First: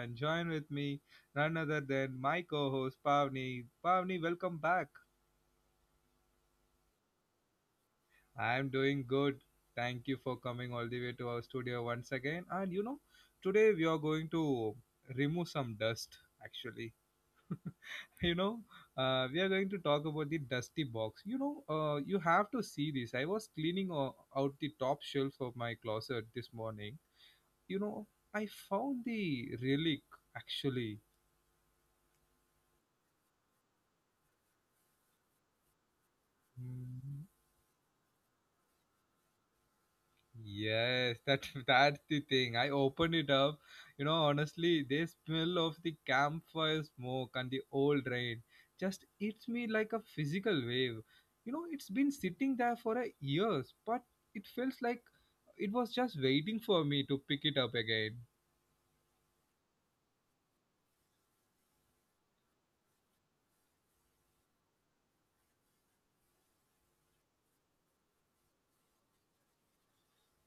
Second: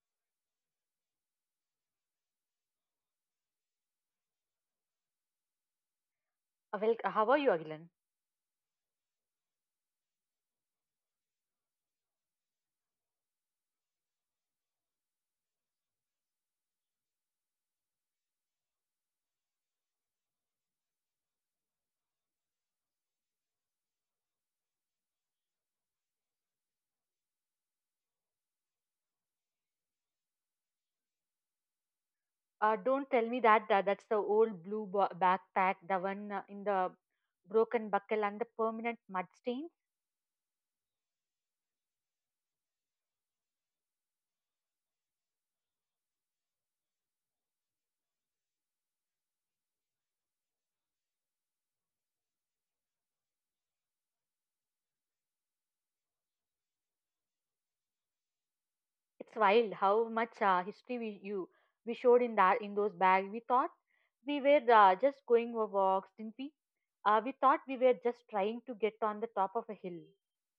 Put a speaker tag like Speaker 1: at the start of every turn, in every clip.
Speaker 1: and join with me none other than my co-host Pavni. Pavni, welcome back.
Speaker 2: How are you, Agilan?
Speaker 1: I am doing good. Thank you for coming all the way to our studio once again. And you know, today we are going to remove some dust actually. You know, we are going to talk about the dusty box. You have to see this. I was cleaning out the top shelf of my closet this morning, you know, I found the relic actually.
Speaker 2: Don't tell me that that's the old blue backpack, the one in the
Speaker 1: Mm,
Speaker 2: broken buckle and the permanent mud stains.
Speaker 1: yes, that that's the thing. I opened it up. You know, honestly, the smell of the campfire smoke and the old rain just hits me like a physical wave. You know, it's been sitting there for a years, but it feels like it was just waiting for me to pick it up again.
Speaker 2: It's wild how much history we showed in that in those bags. We thought we were just going for walks, didn't we? We thought we were just trying to get on the top of a hill.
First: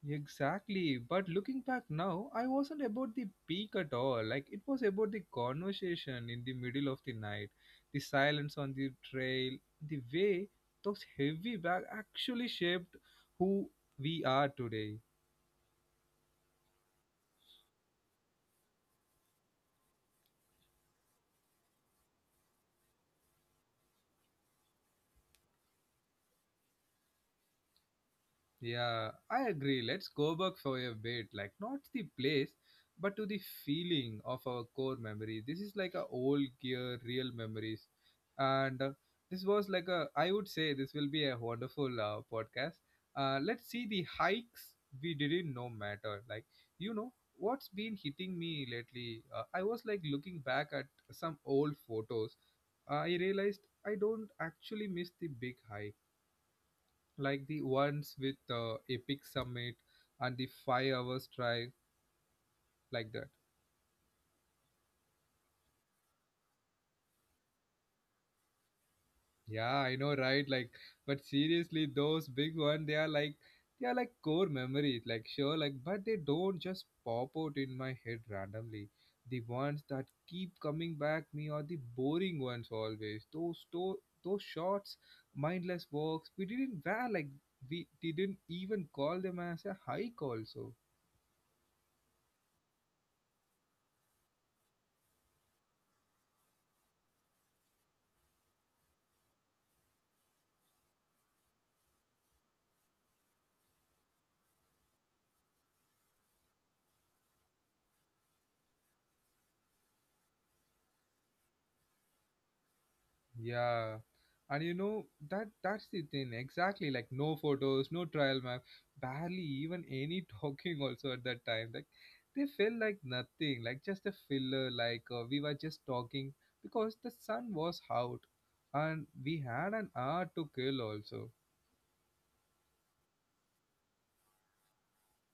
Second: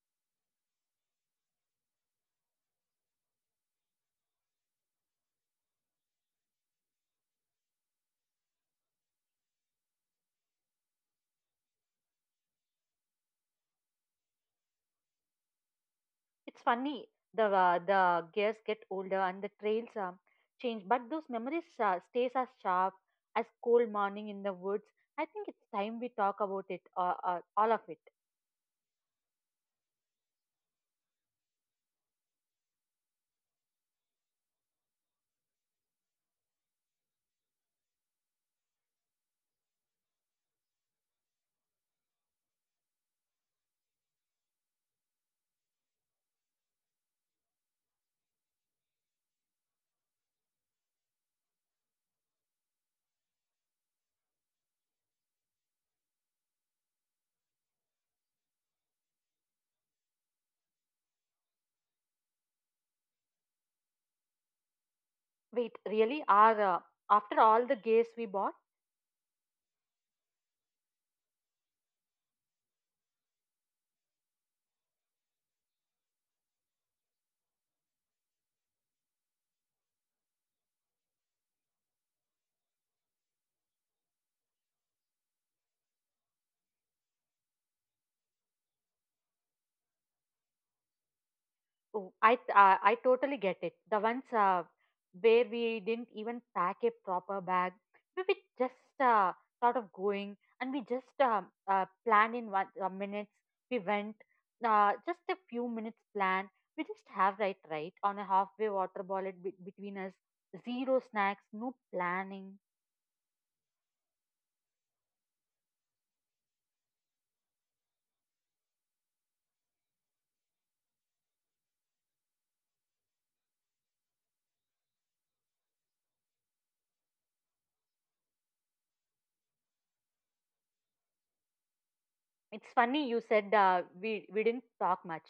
Speaker 1: Exactly. But looking back now, I wasn't about the peak at all. Like it was about the conversation in the middle of the night, the silence on the trail, the way those heavy bags actually shaped who we are today.
Speaker 2: It's funny. The gears get older and the trails change, but those memories stays as sharp as cold morning in the woods. I think it's time we talk about it, all of it.
Speaker 1: Yeah, I agree. Let's go back for a bit, like not the place, but to the feeling of our core memory. This is like a old gear, real memories, and this was like a. I would say this will be a wonderful podcast. Let's see the hikes we didn't know matter. Like you know what's been hitting me lately. I was like looking back at some old photos. I realized I don't actually miss the big hike like the ones with the Epic Summit and the 5 hours drive, like that.
Speaker 2: Wait, really? Are After all the gears we bought?
Speaker 1: Yeah, I know, right? Like, but seriously, those big ones, they are like core memories, like sure, like but they don't just pop out in my head randomly. The ones that keep coming back me are the boring ones always. Those shots, mindless walks. We didn't even call them as a hike also.
Speaker 2: Oh, I totally get it. The ones where we didn't even pack a proper bag, we were just sort of going, and we just planned in one minutes. We went just a few minutes plan. We just have right on a halfway water bullet between us. Zero snacks, no planning.
Speaker 1: Yeah, and you know that's the thing exactly. Like no photos, no trial map, barely even any talking. Also at that time, like they felt like nothing, like just a filler. Like we were just talking because the sun was out, and we had an hour to kill also.
Speaker 2: It's funny you said uh, we didn't talk much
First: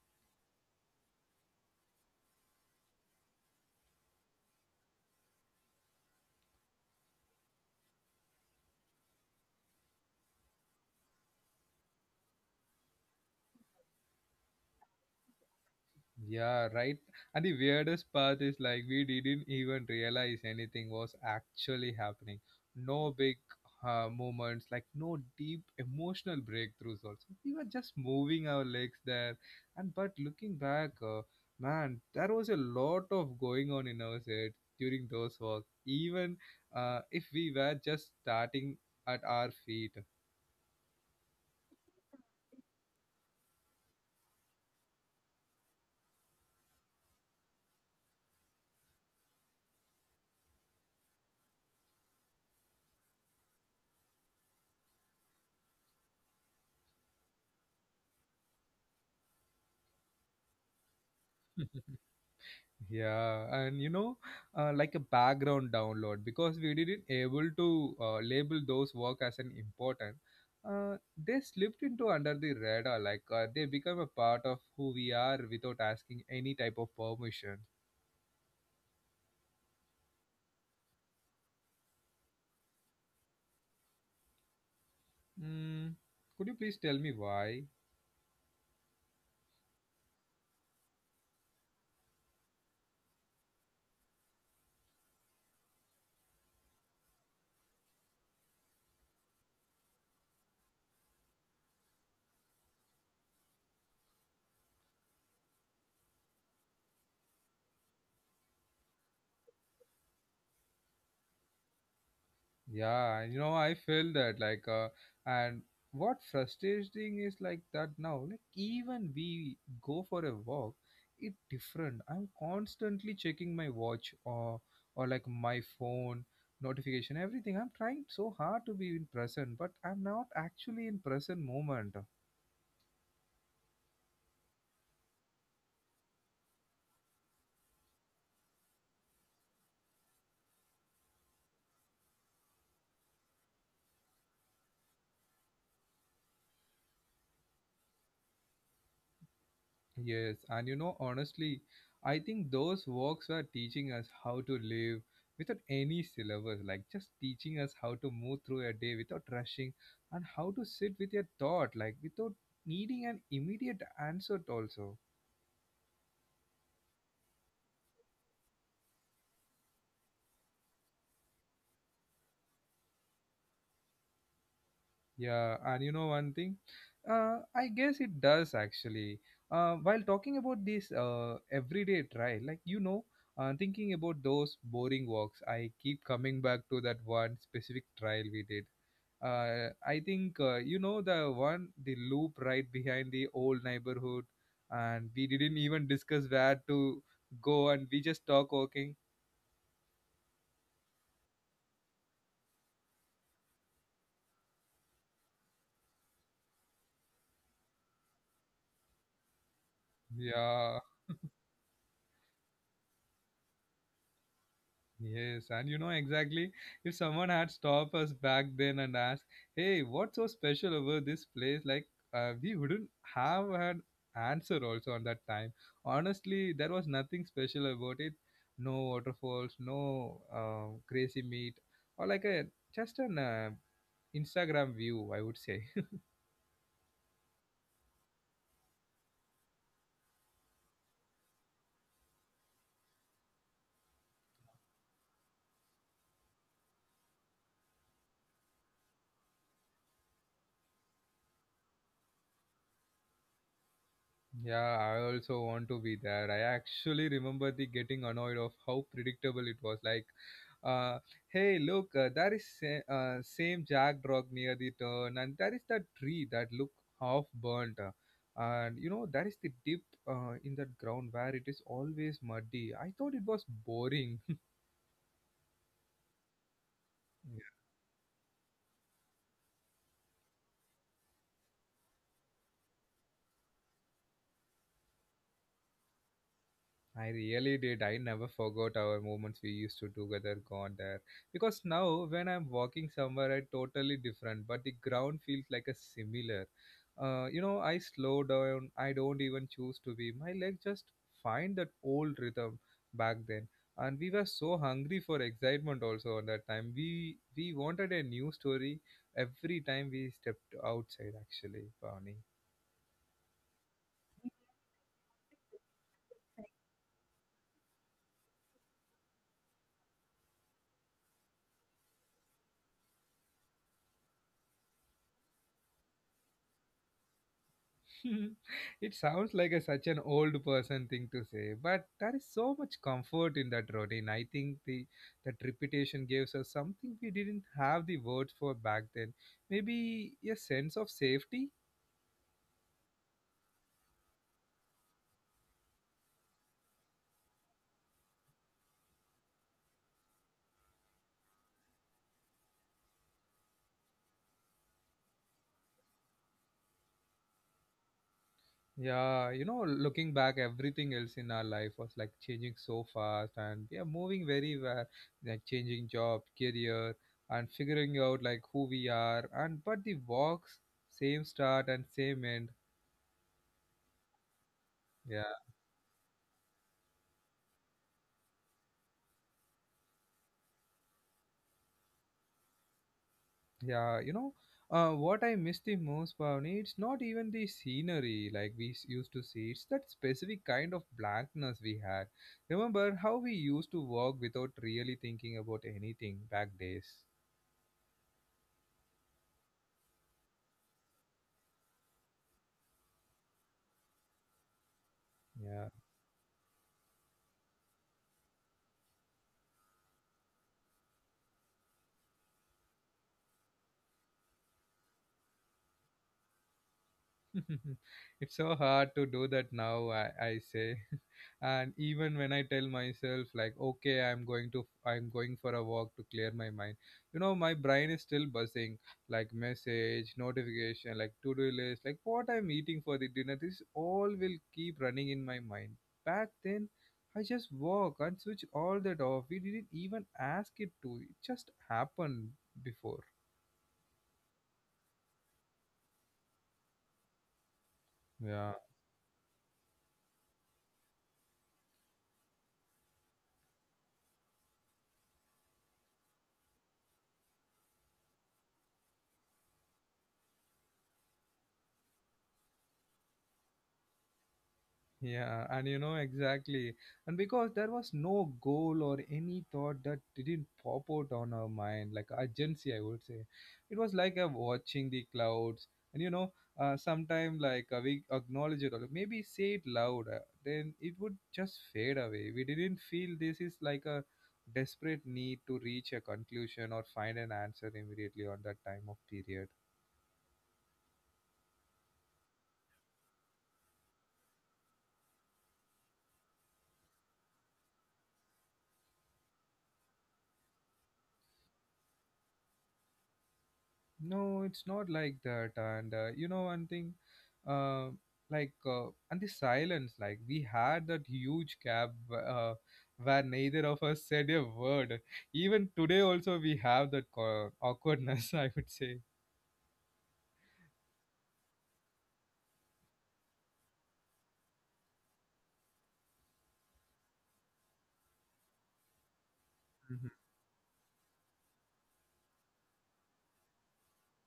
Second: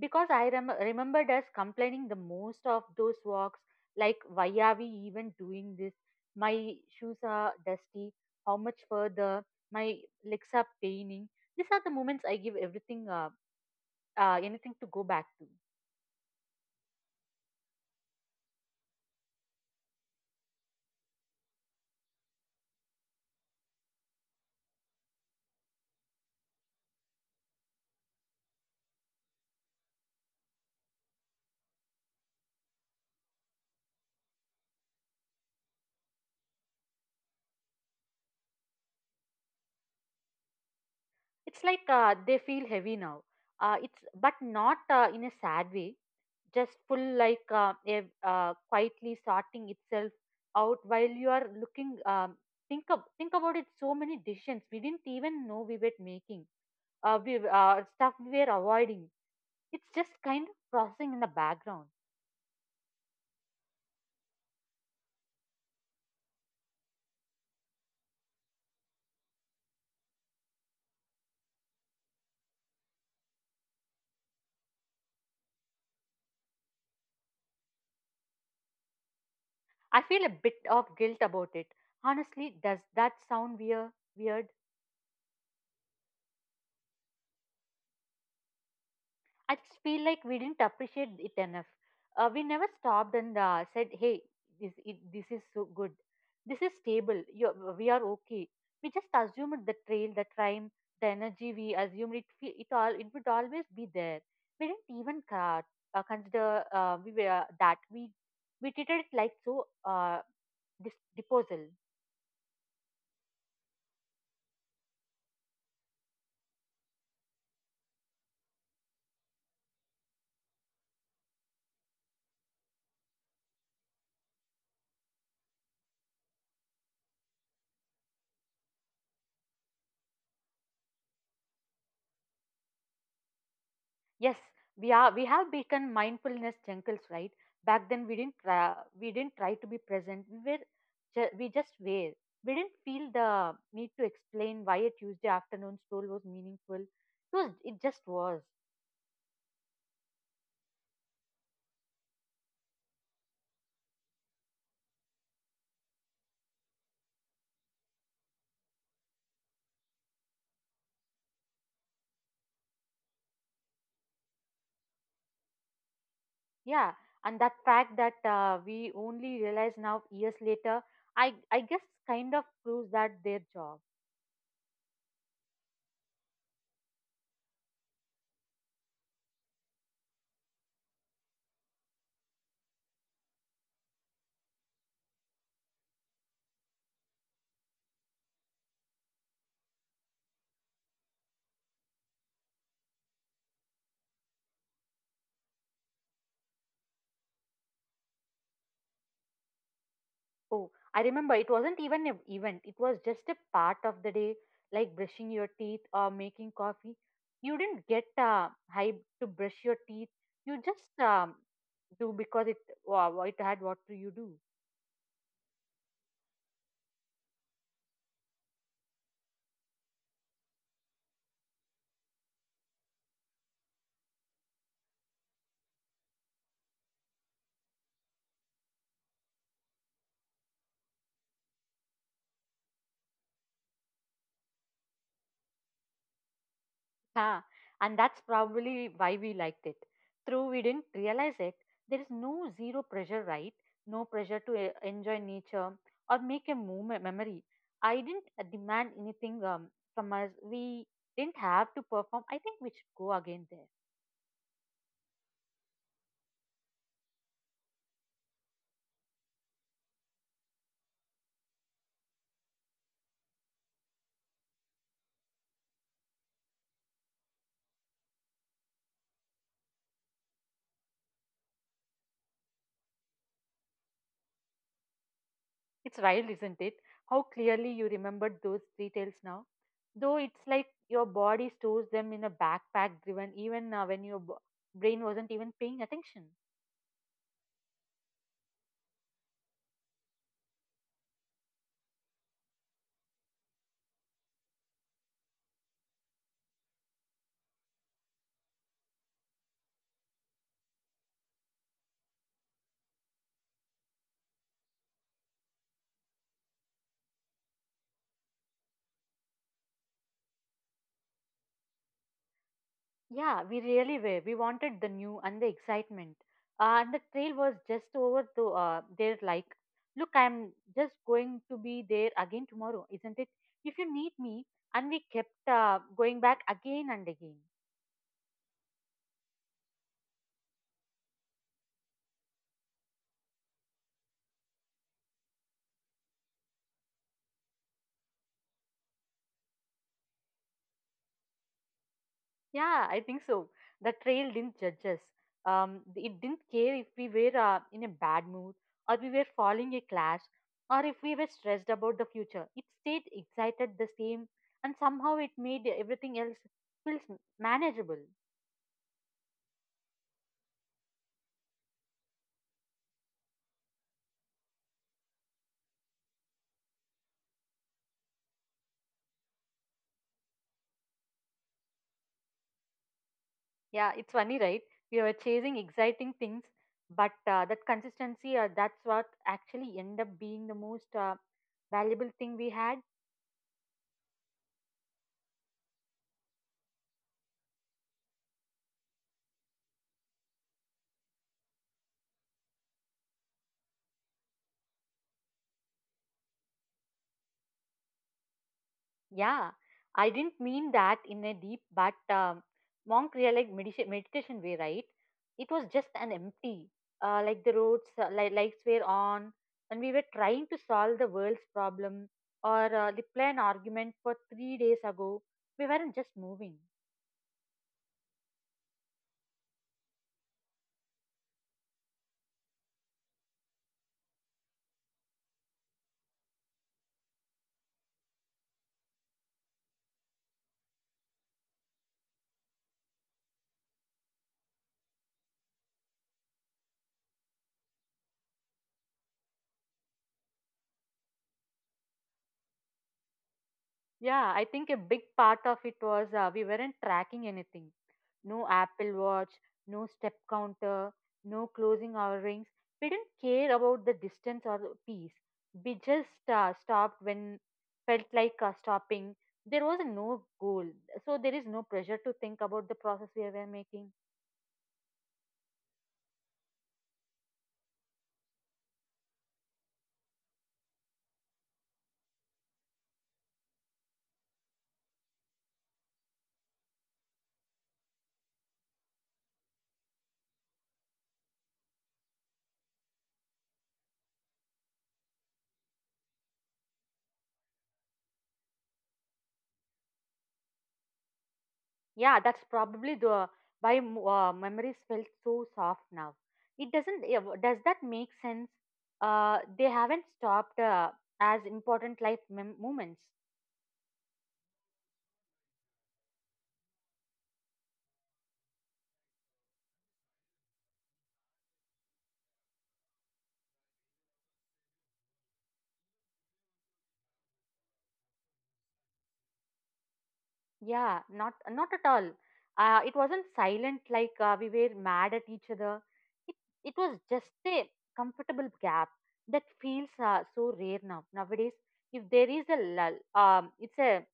Speaker 2: because I remembered us complaining the most of those walks. Like, why are we even doing this? My shoes are dusty. How much further? My legs are paining. These are the moments I give everything, anything to go back to.
Speaker 1: Yeah, right. And the weirdest part is like we didn't even realize anything was actually happening. No big moments, like no deep emotional breakthroughs. Also, we were just moving our legs there. And but looking back, man, there was a lot of going on in our head during those walks. Even if we were just starting at our feet.
Speaker 2: It's like they feel heavy now. It's but not in a sad way. Just full like quietly sorting itself out while you are looking. Think about it. So many decisions we didn't even know we were making. We Stuff we were avoiding, it's just kind of processing in the background.
Speaker 1: Yeah, and you know, like a background download because we didn't able to label those work as an important. They slipped into under the radar, like they become a part of who we are without asking any type of permission.
Speaker 2: I feel a bit of guilt about it. Honestly, does that sound weird? Weird?
Speaker 1: Mm, could you please tell me why?
Speaker 2: I just feel like we didn't appreciate it enough. We never stopped and said, "Hey, this is so good. This is stable. You, we are okay." We just assumed the trail, the time, the energy. We assumed it. It all it would always be there. We didn't even consider that we treated it like so this disposal.
Speaker 1: Yeah, you know, I feel that like, and what frustrating is like that now, like even we go for a walk, it different. I'm constantly checking my watch or like my phone, notification, everything. I'm trying so hard to be in present, but I'm not actually in present moment.
Speaker 2: Yes, we are. We have become mindfulness jungles, right? Back then, we didn't try to be present. We were, we just were. We didn't feel the need to explain why a Tuesday afternoon stroll was meaningful. It was. It just was.
Speaker 1: Yes, and you know, honestly, I think those works were teaching us how to live without any syllabus, like just teaching us how to move through a day without rushing and how to sit with a thought, like without needing an immediate answer, also.
Speaker 2: Yeah, and that fact that we only realize now years later, I guess kind of proves that their job.
Speaker 1: Yeah, and you know one thing? I guess it does actually. While talking about this everyday trial, like you know, thinking about those boring walks, I keep coming back to that one specific trial we did. I think you know the one, the loop right behind the old neighborhood, and we didn't even discuss where to go, and we just talk walking.
Speaker 2: Oh, I remember it wasn't even an event. It was just a part of the day, like brushing your teeth or making coffee. You didn't get hype to brush your teeth. You
Speaker 1: Yeah,
Speaker 2: just do because it wow, it had what to you do.
Speaker 1: yes, and you know exactly if someone had stopped us back then and asked, "Hey, what's so special about this place?" Like we wouldn't have had answer also on that time. Honestly, there was nothing special about it. No waterfalls, no crazy meat, or like a just an Instagram view, I would say.
Speaker 2: Yeah, and that's probably why we liked it. Though we didn't realize it, there is no zero pressure, right? No pressure to enjoy nature or make a moment, memory. I didn't demand anything from us. We didn't have to perform. I think we should go again there.
Speaker 1: Yeah, I also want to be there. I actually remember the getting annoyed of how predictable it was. Like, uh, hey, look, there is same Jack Drog near the turn, and there is that tree that look half burnt, and you know there is the dip in that ground where it is always muddy. I thought it was boring.
Speaker 2: It's wild, isn't it? How clearly you remembered those details now. Though it's like your body stores them in a backpack driven, even when your brain wasn't even paying attention.
Speaker 1: I really did. I never forgot our moments we used to together gone there. Because now when I'm walking somewhere I totally different, but the ground feels like a similar. You know, I slow down, I don't even choose to be. My leg just find that old rhythm back then. And we were so hungry for excitement also on that time. We wanted a new story every time we stepped outside actually, Pawni.
Speaker 2: Yeah, we really were. We wanted the new and the excitement. And the trail was just over to there, like, look, I'm just going to be there again tomorrow, isn't it? If you need me. And we kept going back again and again.
Speaker 1: It sounds like a, such an old person thing to say, but there is so much comfort in that routine. I think the That repetition gives us something we didn't have the words for back then. Maybe a sense of safety.
Speaker 2: Yeah, I think so. The trail didn't judge us. It didn't care if we were in a bad mood or we were following a class or if we were stressed about the future. It stayed excited the same and somehow it made everything else feels manageable.
Speaker 1: Yeah, you know, looking back, everything else in our life was like changing so fast, and we are moving very well, like changing job, career, and figuring out like who we are. And but the walks, same start and same end.
Speaker 2: Yeah, it's funny, right? We were
Speaker 1: Yeah.
Speaker 2: chasing exciting things, but that consistency, that's what actually end up being the most valuable thing we had.
Speaker 1: Yeah, you know, what I miss the most, Pavni, it's not even the scenery like we used to see. It's that specific kind of blankness we had. Remember how we used to walk without really thinking about anything back days.
Speaker 2: Yeah, I didn't mean that in a deep but monk like meditation way, right? It was
Speaker 1: Yeah.
Speaker 2: just an empty, like the roads, lights were on, and we were trying to solve the world's problem or reply an argument for 3 days ago. We weren't just moving.
Speaker 1: It's so hard to do that now I say, and even when I tell myself like okay I'm going for a walk to clear my mind, you know my brain is still buzzing like message notification, like to do list, like what I'm eating for the dinner, this all will keep running in my mind. Back then I just walk and switch all that off. We didn't even ask it to, it just happened before.
Speaker 2: Yeah, I think a big part of it was we weren't tracking anything. No
Speaker 1: Yeah,
Speaker 2: Apple Watch, no step counter, no closing our rings. We didn't care about the distance or the pace. We just stopped when felt like stopping. There was no goal, so there is no pressure to think about the process we were making.
Speaker 1: Yeah, and you know exactly. And because there was no goal or any thought that didn't pop out on our mind, like urgency, I would say. It was like watching the clouds, and you know, sometime like we acknowledge it or maybe say it loud, then it would just fade away. We didn't feel this is like a desperate need to reach a conclusion or find an answer immediately on that time of period.
Speaker 2: Yeah, that's probably the why memories felt so soft now. It doesn't. Does that make sense? They haven't stopped as important life moments.
Speaker 1: No, it's not like that. And you know, one thing, uh, and the silence, like, we had that huge gap uh, where neither of us said a word. Even today, also, we have that awkwardness, I would say.
Speaker 2: Yeah, not at all. It wasn't silent like we were mad at each other. It it was just a comfortable gap that feels
Speaker 1: Mhm.
Speaker 2: so rare now nowadays. If there is a lull, it's a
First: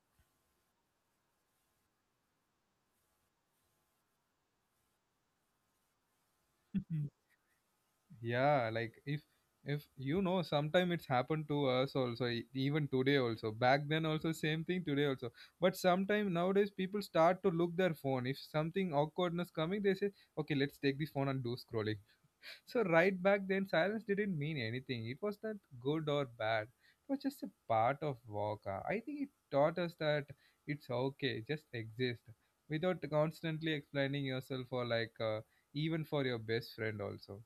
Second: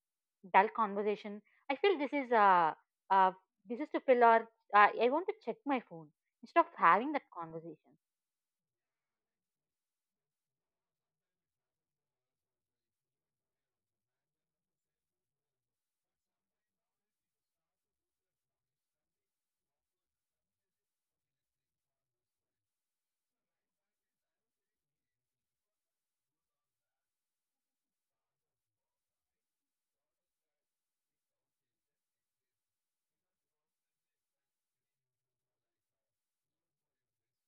Speaker 2: dull conversation. I feel uh this is to fill our. I want to check my phone instead of having that conversation.
Speaker 1: Yeah, like if you know sometime it's happened to us also even today also back then also same thing today also, but sometime nowadays people start to look their phone if something awkwardness coming they say okay let's take this phone and do scrolling. So right, back then silence didn't mean anything, it was not good or bad, it was just a part of walk. I think it taught us that it's okay just exist without constantly explaining yourself or like even for your best friend also.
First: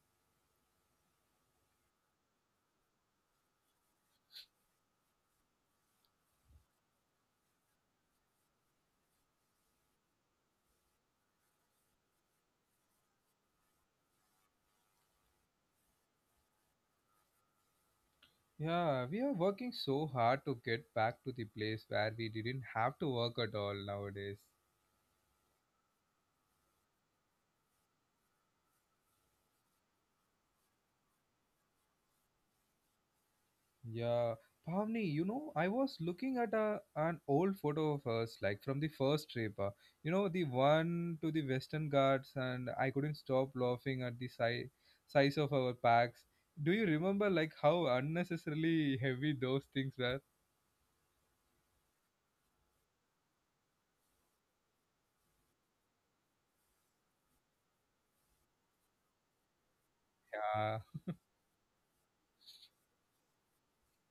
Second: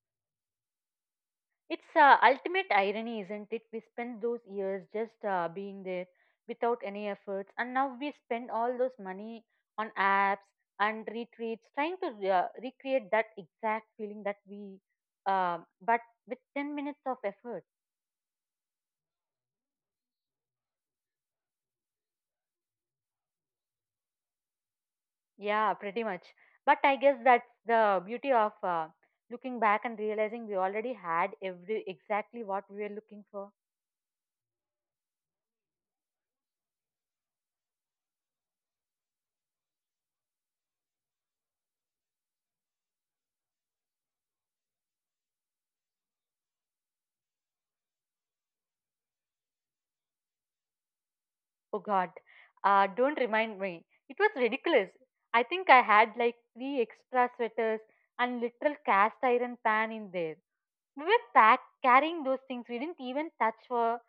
Speaker 2: It's ultimate irony, isn't it? We spent those years just being there without any efforts, and now we spend all those money on apps and retreats trying to recreate that exact feeling that we, uh, but with 10 minutes of effort.
Speaker 1: Yeah, we are working so hard to get back to the place where we didn't have to work at all nowadays.
Speaker 2: Yeah, pretty much. But I guess that's the beauty of looking back and realizing we already had every exactly what we were looking for.
Speaker 1: Yeah, Pavni, you know, I was looking at an old photo of us, like from the first trip. You know, the one to the Western Ghats, and I couldn't stop laughing at the size of our packs. Do you remember, like, how unnecessarily heavy those things were?
Speaker 2: Oh God, don't remind me. It was ridiculous. I think I had like three extra sweaters and literal cast iron pan in there.
Speaker 1: Yeah.
Speaker 2: We were packed carrying those things we didn't even touch for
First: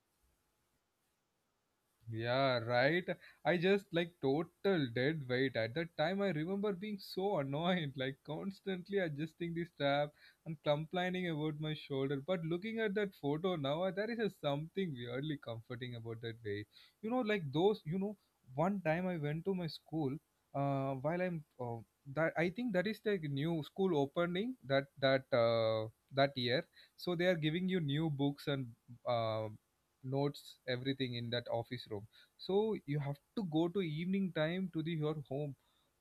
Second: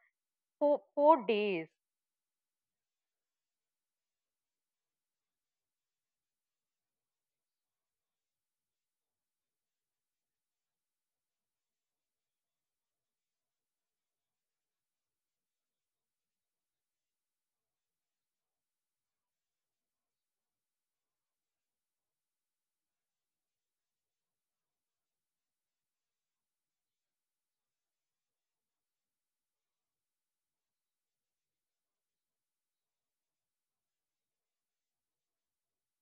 Speaker 2: 4 days.
Speaker 1: Yeah, right. I just like total dead weight at that time. I remember being so annoyed, like constantly adjusting the strap and complaining about my shoulder. But looking at that photo now, there is a something weirdly comforting about that weight. You know, like those. You know, one time I went to my school. While I'm That I think that is the new school opening that year. So they are giving you new books and uh, notes everything in that office room, so you have to go to evening time to the your home,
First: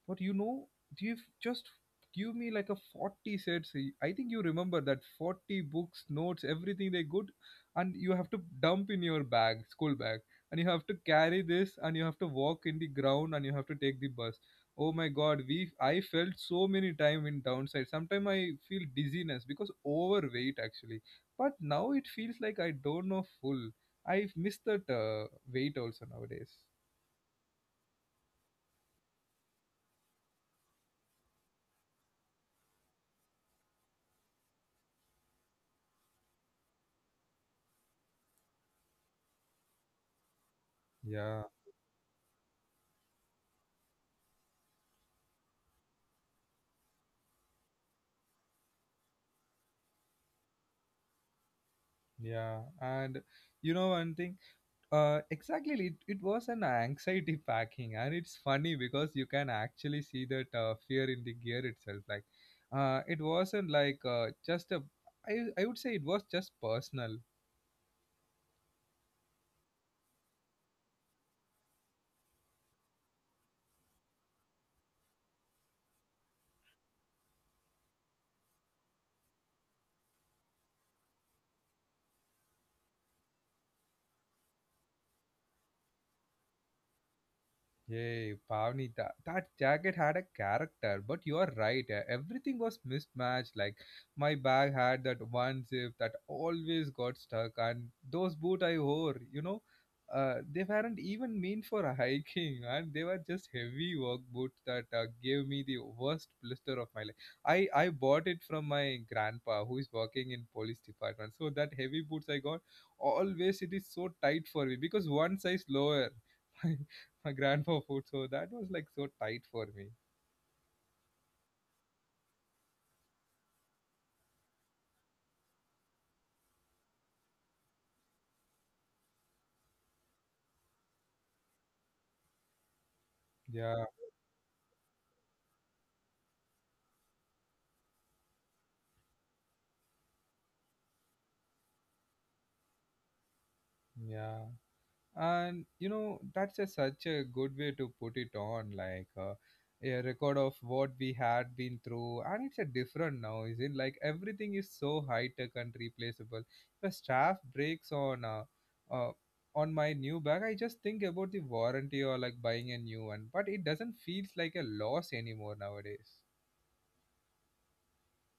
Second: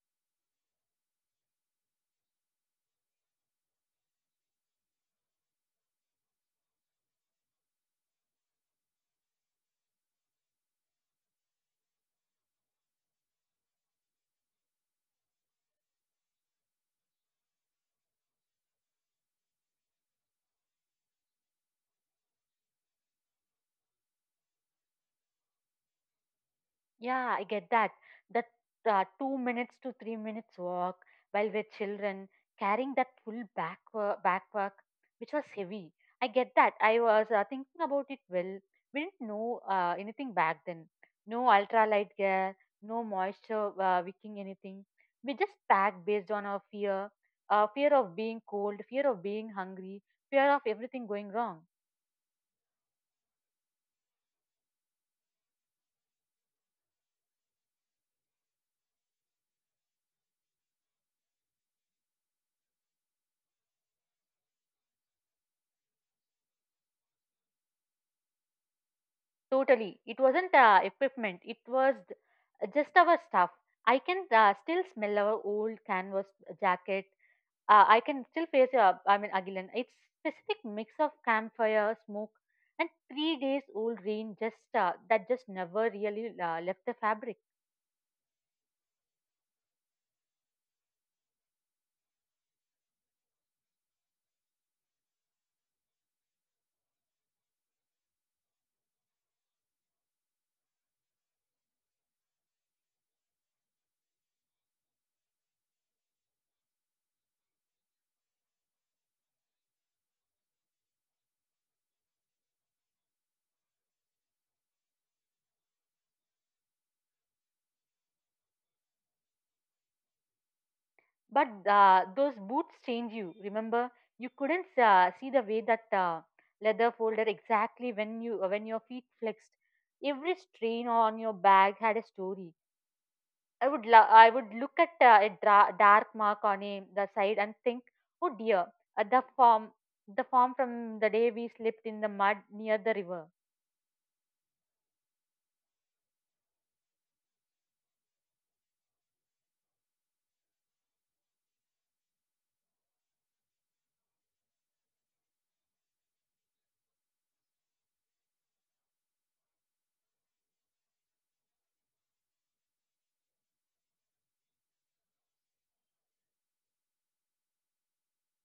Speaker 1: but you know, they've just give me like a 40 sets. I think you remember that 40 books, notes, everything they good. And you have to dump in your bag, school bag. And you have to carry this and you have to walk in the ground and you have to take the bus. Oh my god, we I felt so many time in downside. Sometimes I feel dizziness because overweight actually. But now it feels like I don't know full. I've missed that weight also nowadays.
Speaker 2: Yeah, I get that. That 2 minutes to 3 minutes walk while we're children, carrying that full backpack, which was heavy. I get that. I was thinking about it well. We didn't know anything back then. No
Speaker 1: Yeah,
Speaker 2: ultralight gear, no moisture wicking anything. We just packed based on our fear, fear of being cold, fear of being hungry, fear of everything going wrong.
Speaker 1: yeah. And you know one thing? Exactly. It was an anxiety packing, and it's funny because you can actually see that fear in the gear itself. Like, it wasn't like just a. I I would say it was just personal.
Speaker 2: Totally. It wasn't equipment, it was just our stuff. I can still smell our old canvas jacket. I can still face, I mean, Agilan. It's specific mix of campfire, smoke, and 3 days old rain just that just never really left the fabric.
Speaker 1: Hey, Pavni, that jacket had a character, but you are right. Everything was mismatched. Like my bag had that one zip that always got stuck, and those boots I wore, you know, they weren't even meant for hiking, and they were just heavy work boots that gave me the worst blister of my life. I bought it from my grandpa, who is working in police department. So that heavy boots I got, always it is so tight for me because one size lower. My grandpa food. So that was like so tight for me.
Speaker 2: But those boots change you. Remember, you couldn't see the way that leather folded exactly when you when your feet flexed. Every strain on your bag had a story. I would
Speaker 1: Yeah,
Speaker 2: lo- I would look at dark mark on a, the side and think, oh dear, the form the form from the day we slipped in the mud near the river.
Speaker 1: yeah. And you know, that's a, such a good way to put it on, like a record of what we had been through. And it's a different now, is it? Like everything is so high tech and replaceable. The staff breaks uh, on my new bag. I just think about the warranty or like buying a new one, but it doesn't feels like a loss anymore nowadays.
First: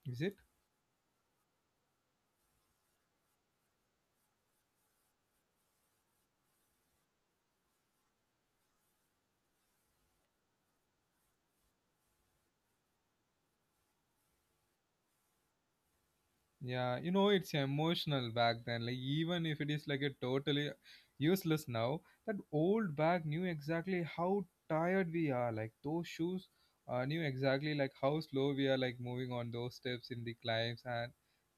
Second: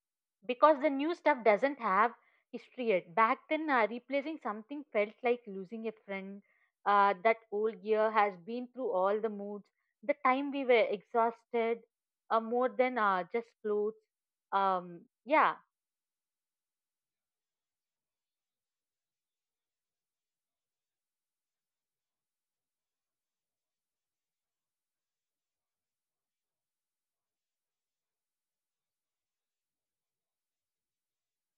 Speaker 1: Is it?
Speaker 2: Because the new stuff doesn't have history yet. Back then, replacing something felt like losing a friend. That old gear has been through all the moods. The time we were exhausted, more than just clothes. Um, yeah,
Speaker 1: Yeah, you know, it's emotional back then. Like, even if it is like a totally useless now, that old bag knew exactly how tired we are. Like, those shoes knew exactly like how slow we are, like moving on those steps in the climbs. And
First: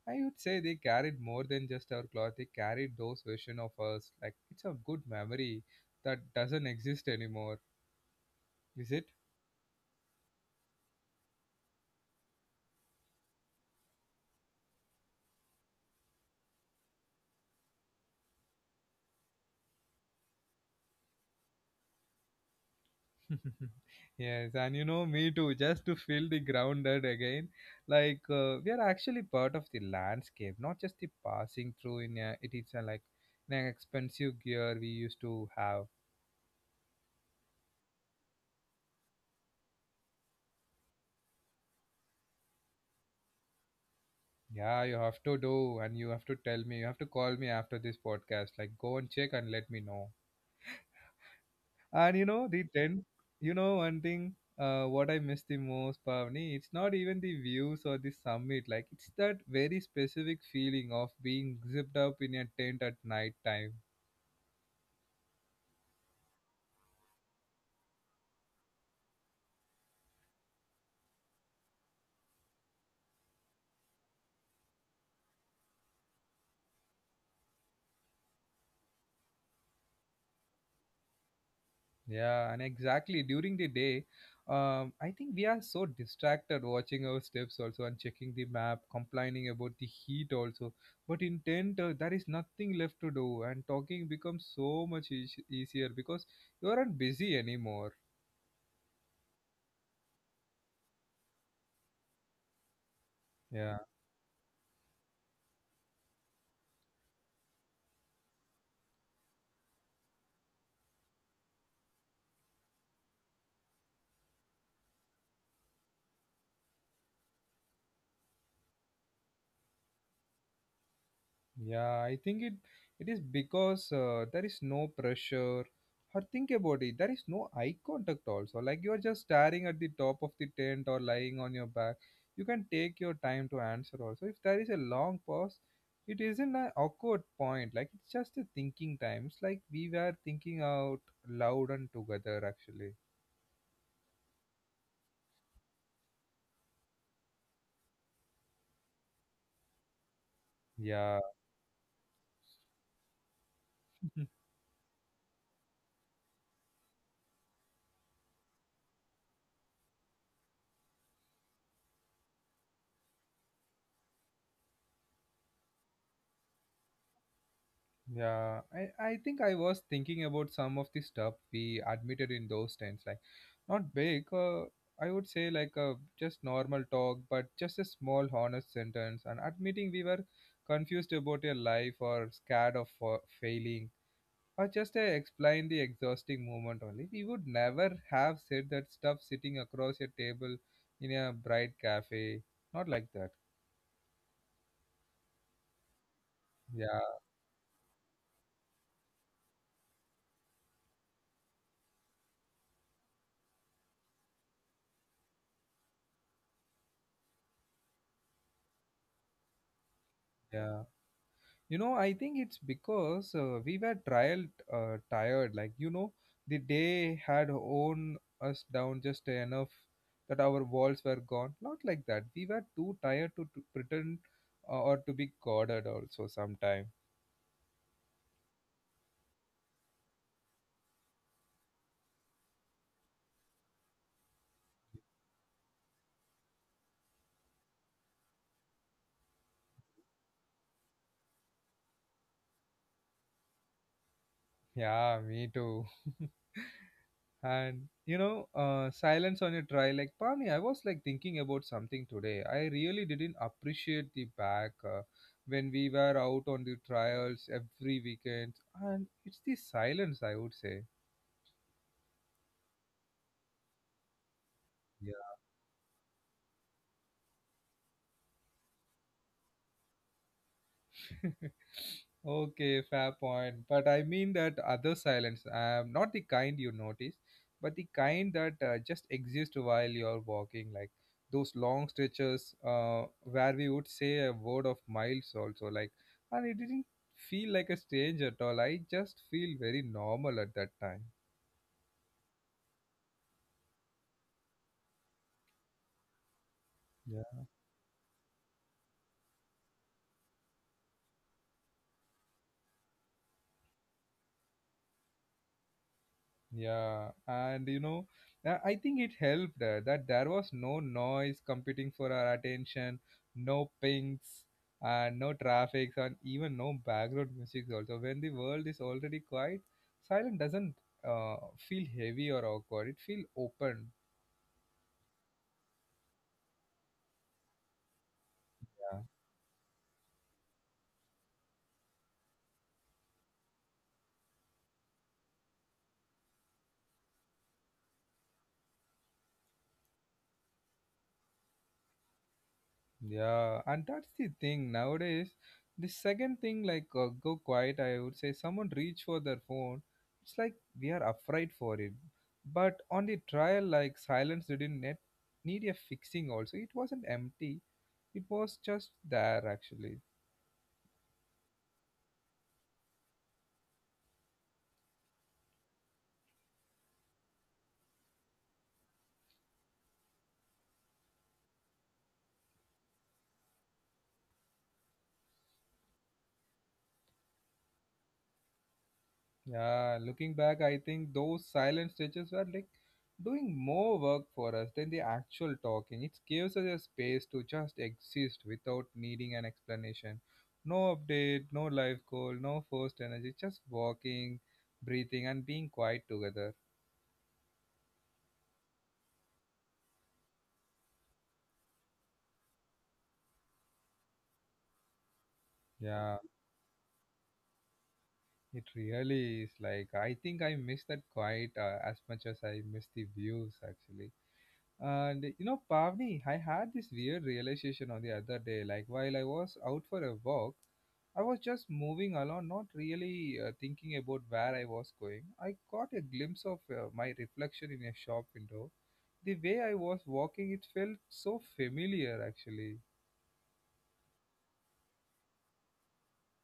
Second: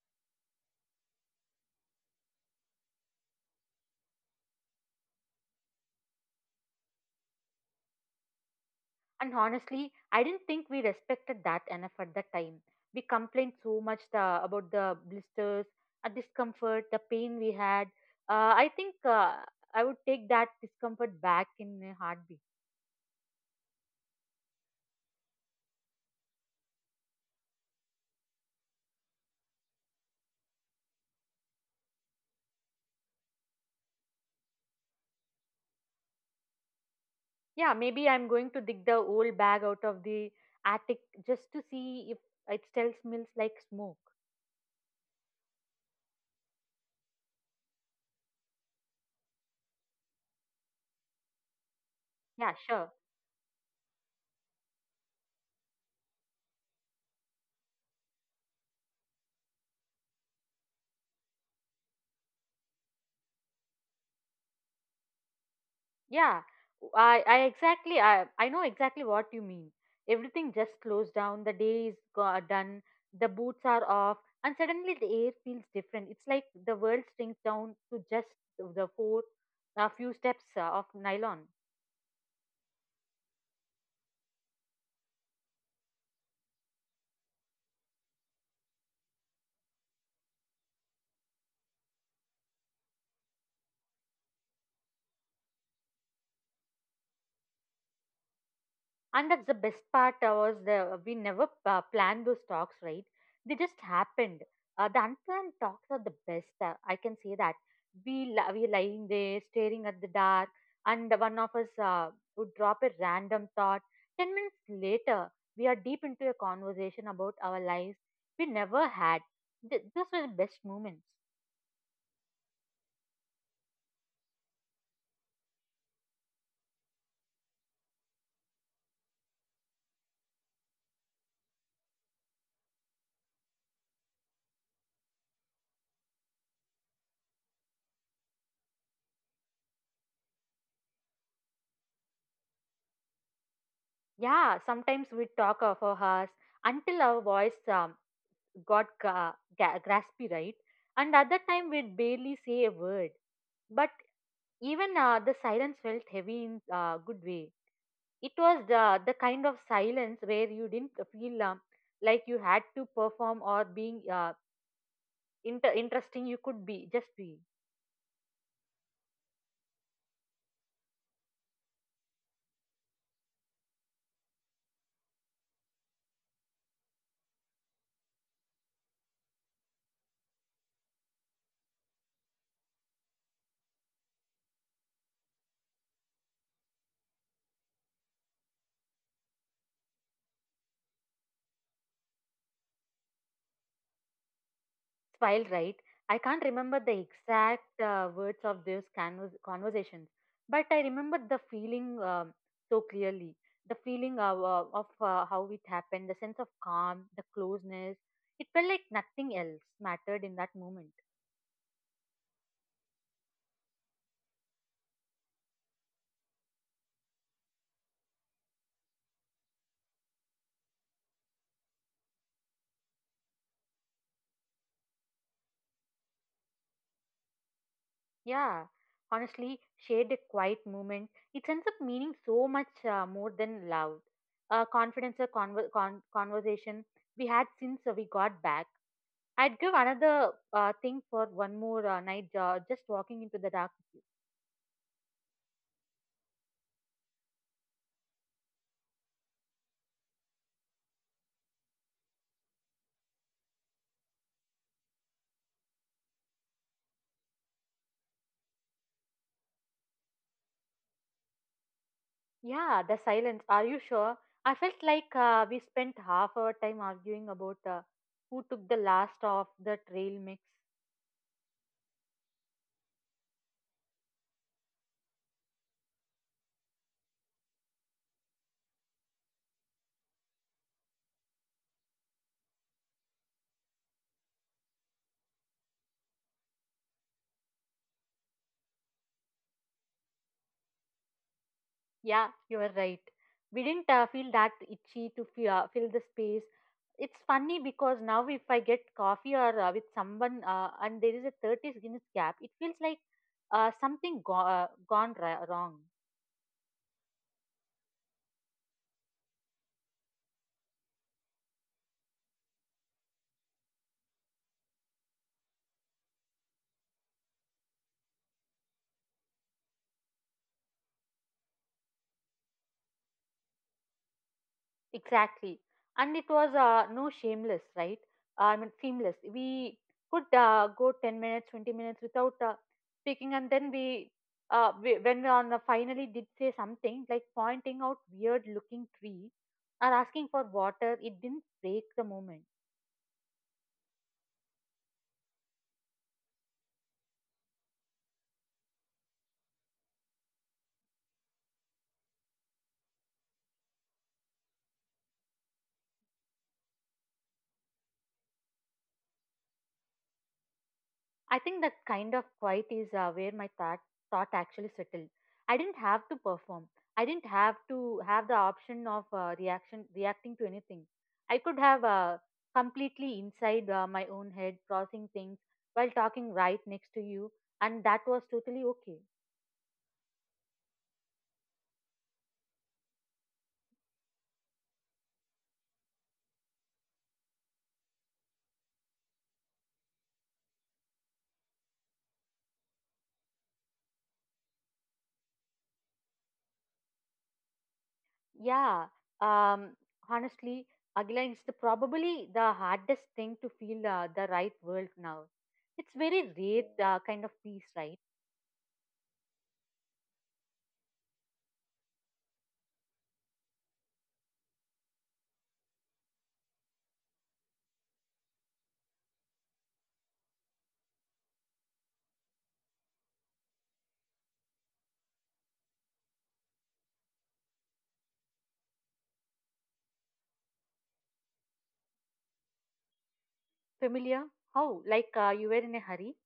Speaker 1: I would say they carried more than just our clothes. They carried those version of us. Like, it's a good memory that doesn't exist anymore. Is it?
Speaker 2: And honestly, I didn't think we respected that enough at the time. We complained so much about the blisters, the discomfort, the pain we had. Uh, I think uh, I would take that discomfort back in a heartbeat.
Speaker 1: Yes, and you know, me too, just to feel the grounded again. Like, we are actually part of the landscape, not just the passing through in a, it is a, like in an expensive gear we used to have.
Speaker 2: Yeah, maybe I'm going to dig the old bag out of the attic just to see if it still smells like smoke.
Speaker 1: Yeah, you have to do, and you have to tell me, you have to call me after this podcast. Like, go and check and let me know. And you know,
Speaker 2: Yeah,
Speaker 1: the
Speaker 2: sure.
Speaker 1: tent, you know, one thing, what I miss the most, Pavni, it's not even the views or the summit. Like, it's that very specific feeling of being zipped up in a tent at night time.
Speaker 2: Yeah, I know exactly what you mean. Everything just slows down. The day is done. The boots are off, and suddenly the air feels different. It's like the world shrinks down to just the four, a few steps of nylon.
Speaker 1: Yeah, and exactly during the day, I think we are so distracted watching our steps also and checking the map, complaining about the heat also. But in tent, there is nothing left to do, and talking becomes so much eas easier because you aren't busy anymore.
Speaker 2: And that's the best part was the we never planned those talks, right? They
Speaker 1: Yeah.
Speaker 2: just happened. The unplanned talks are the best. I can say that we lying there staring at the dark, and one of us would drop a random thought. 10 minutes later, we are deep into a conversation about our lives we never had. Those were the best moments.
Speaker 1: Yeah, I think it is because there is no pressure. Or think about it, there is no eye contact also. Like you are just staring at the top of the tent or lying on your back. You can take your time to answer also. If there is a long pause, it isn't an awkward point. Like it's just a thinking time. It's like we were thinking out loud and together actually.
Speaker 2: Yeah, sometimes we talk for hours until our voice graspy, right? And
Speaker 1: Yeah.
Speaker 2: other time we'd barely say a word. But even the silence felt heavy in a good way. It was the kind of silence where you didn't feel like you had to perform or being interesting you could be, just be.
Speaker 1: Yeah, I think I was thinking about some of the stuff we admitted in those times, like not big, I would say like a just normal talk, but just a small honest sentence and admitting we were confused about your life or scared of failing or just explain the exhausting moment only. We would never have said that stuff sitting across a table in a bright cafe, not like that.
Speaker 2: While Right. I can't remember
Speaker 1: Yeah,
Speaker 2: the exact words of those conversations but I remember the feeling so clearly, the feeling of, how it happened, the sense of calm, the closeness. It felt like nothing else mattered in that
Speaker 1: yeah.
Speaker 2: moment.
Speaker 1: You know, I think it's because we were trial tired. Like you know, the day had worn us down just enough that our walls were gone. Not like that. We were too tired to pretend or to be guarded also sometime.
Speaker 2: Yeah, honestly, shared a quiet moment, it ends up meaning so much more than loud confidence or conversation we had since we got back. I'd give another thing for one more night, just walking into the dark with
Speaker 1: Yeah, me too. And you know, silence on a try like Pani. I was like thinking about something today. I really didn't appreciate the back when we were out on the trials every weekend, and it's the silence I would say.
Speaker 2: you. Yeah, the silence. Are you sure? I felt
Speaker 1: Yeah.
Speaker 2: like we spent half our time arguing about who took the last of the trail mix.
Speaker 1: Okay, fair point. But I mean that other silence, not the kind you notice, but the kind that just exist while you're walking, like those long stretches where we would say a word of miles also, like, and it didn't feel like a strange at all. I just feel very normal at that time.
Speaker 2: Yeah, you were right. We didn't feel that itchy to fill the space. It's funny because now if I get coffee or with someone and there is a 30 minutes gap, it feels like something go- gone ra- wrong.
Speaker 1: Yeah, and you know, I think it helped that there was no noise competing for our attention, no pings, and no traffic, and even no background music. Also, when the world is already quiet, silence doesn't uh, feel heavy or awkward. It feels open.
Speaker 2: Exactly. And it was no shameless, right? I mean, seamless. We could go 10 minutes, 20 minutes without speaking. And then we when we on the finally did say something, like pointing out weird looking tree or asking for water, it didn't break the moment.
Speaker 1: Yeah, and that's the thing nowadays. The second thing, like go quiet, I would say someone reach for their phone. It's like we are afraid for it. But on the trial, like silence didn't net need a fixing. Also, it wasn't empty. It was just there actually.
Speaker 2: I think that kind of quiet is where my thought actually settled. I didn't have to perform. I didn't have to have the option of reaction reacting to anything. I could have completely inside my own head, processing things while talking right next to you, and that was totally okay.
Speaker 1: Yeah, looking back, I think those silent stretches were like doing more work for us than the actual talking. It gives us a space to just exist without needing an explanation. No update, no life goal, no forced energy, just walking, breathing, and being quiet together.
Speaker 2: Yeah. Um. Honestly, again, it's the, probably the hardest thing to feel the right world now. It's
Speaker 1: Yeah,
Speaker 2: very rare kind of peace, right?
Speaker 1: it really is like I think I miss that quiet as much as I miss the views actually. And you know, Pavni, I had this weird realization on the other day. Like while I was out for a walk, I was just moving along, not really thinking about where I was going. I got a glimpse of my reflection in a shop window. The way I was walking, it felt so familiar actually.
Speaker 2: Familiar? How? Like you were in a hurry?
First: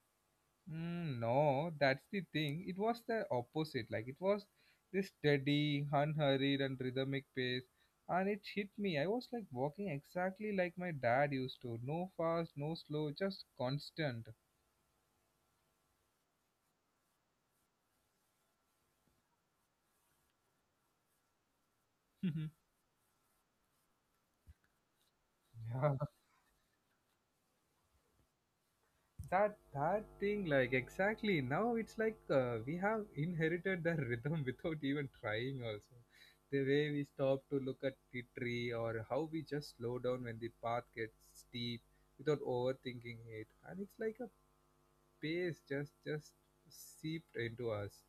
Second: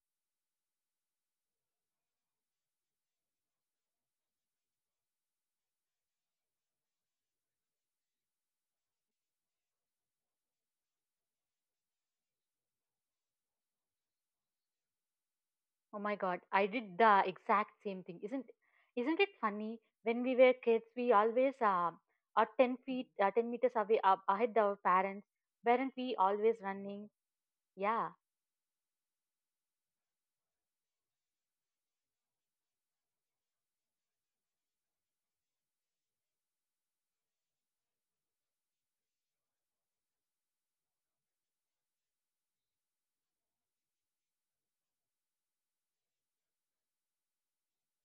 Speaker 1: Mm, no, that's the thing. It was the opposite. Like it was this steady, unhurried, and rhythmic pace, and it hit me. I was like walking exactly like my dad used to. No fast, no slow, just constant.
Speaker 2: Oh my god, I did the exact same thing. Isn't it funny? When we were kids, we always are 10 feet, 10 meters away up, ahead of our parents.
Speaker 1: Yeah.
Speaker 2: Weren't we always running? Yeah.
Speaker 1: That that thing like exactly now it's like we have inherited the rhythm without even trying also. The way we stop to look at the tree or how we just slow down when the path gets steep without overthinking it, and it's like a pace just seeped into us.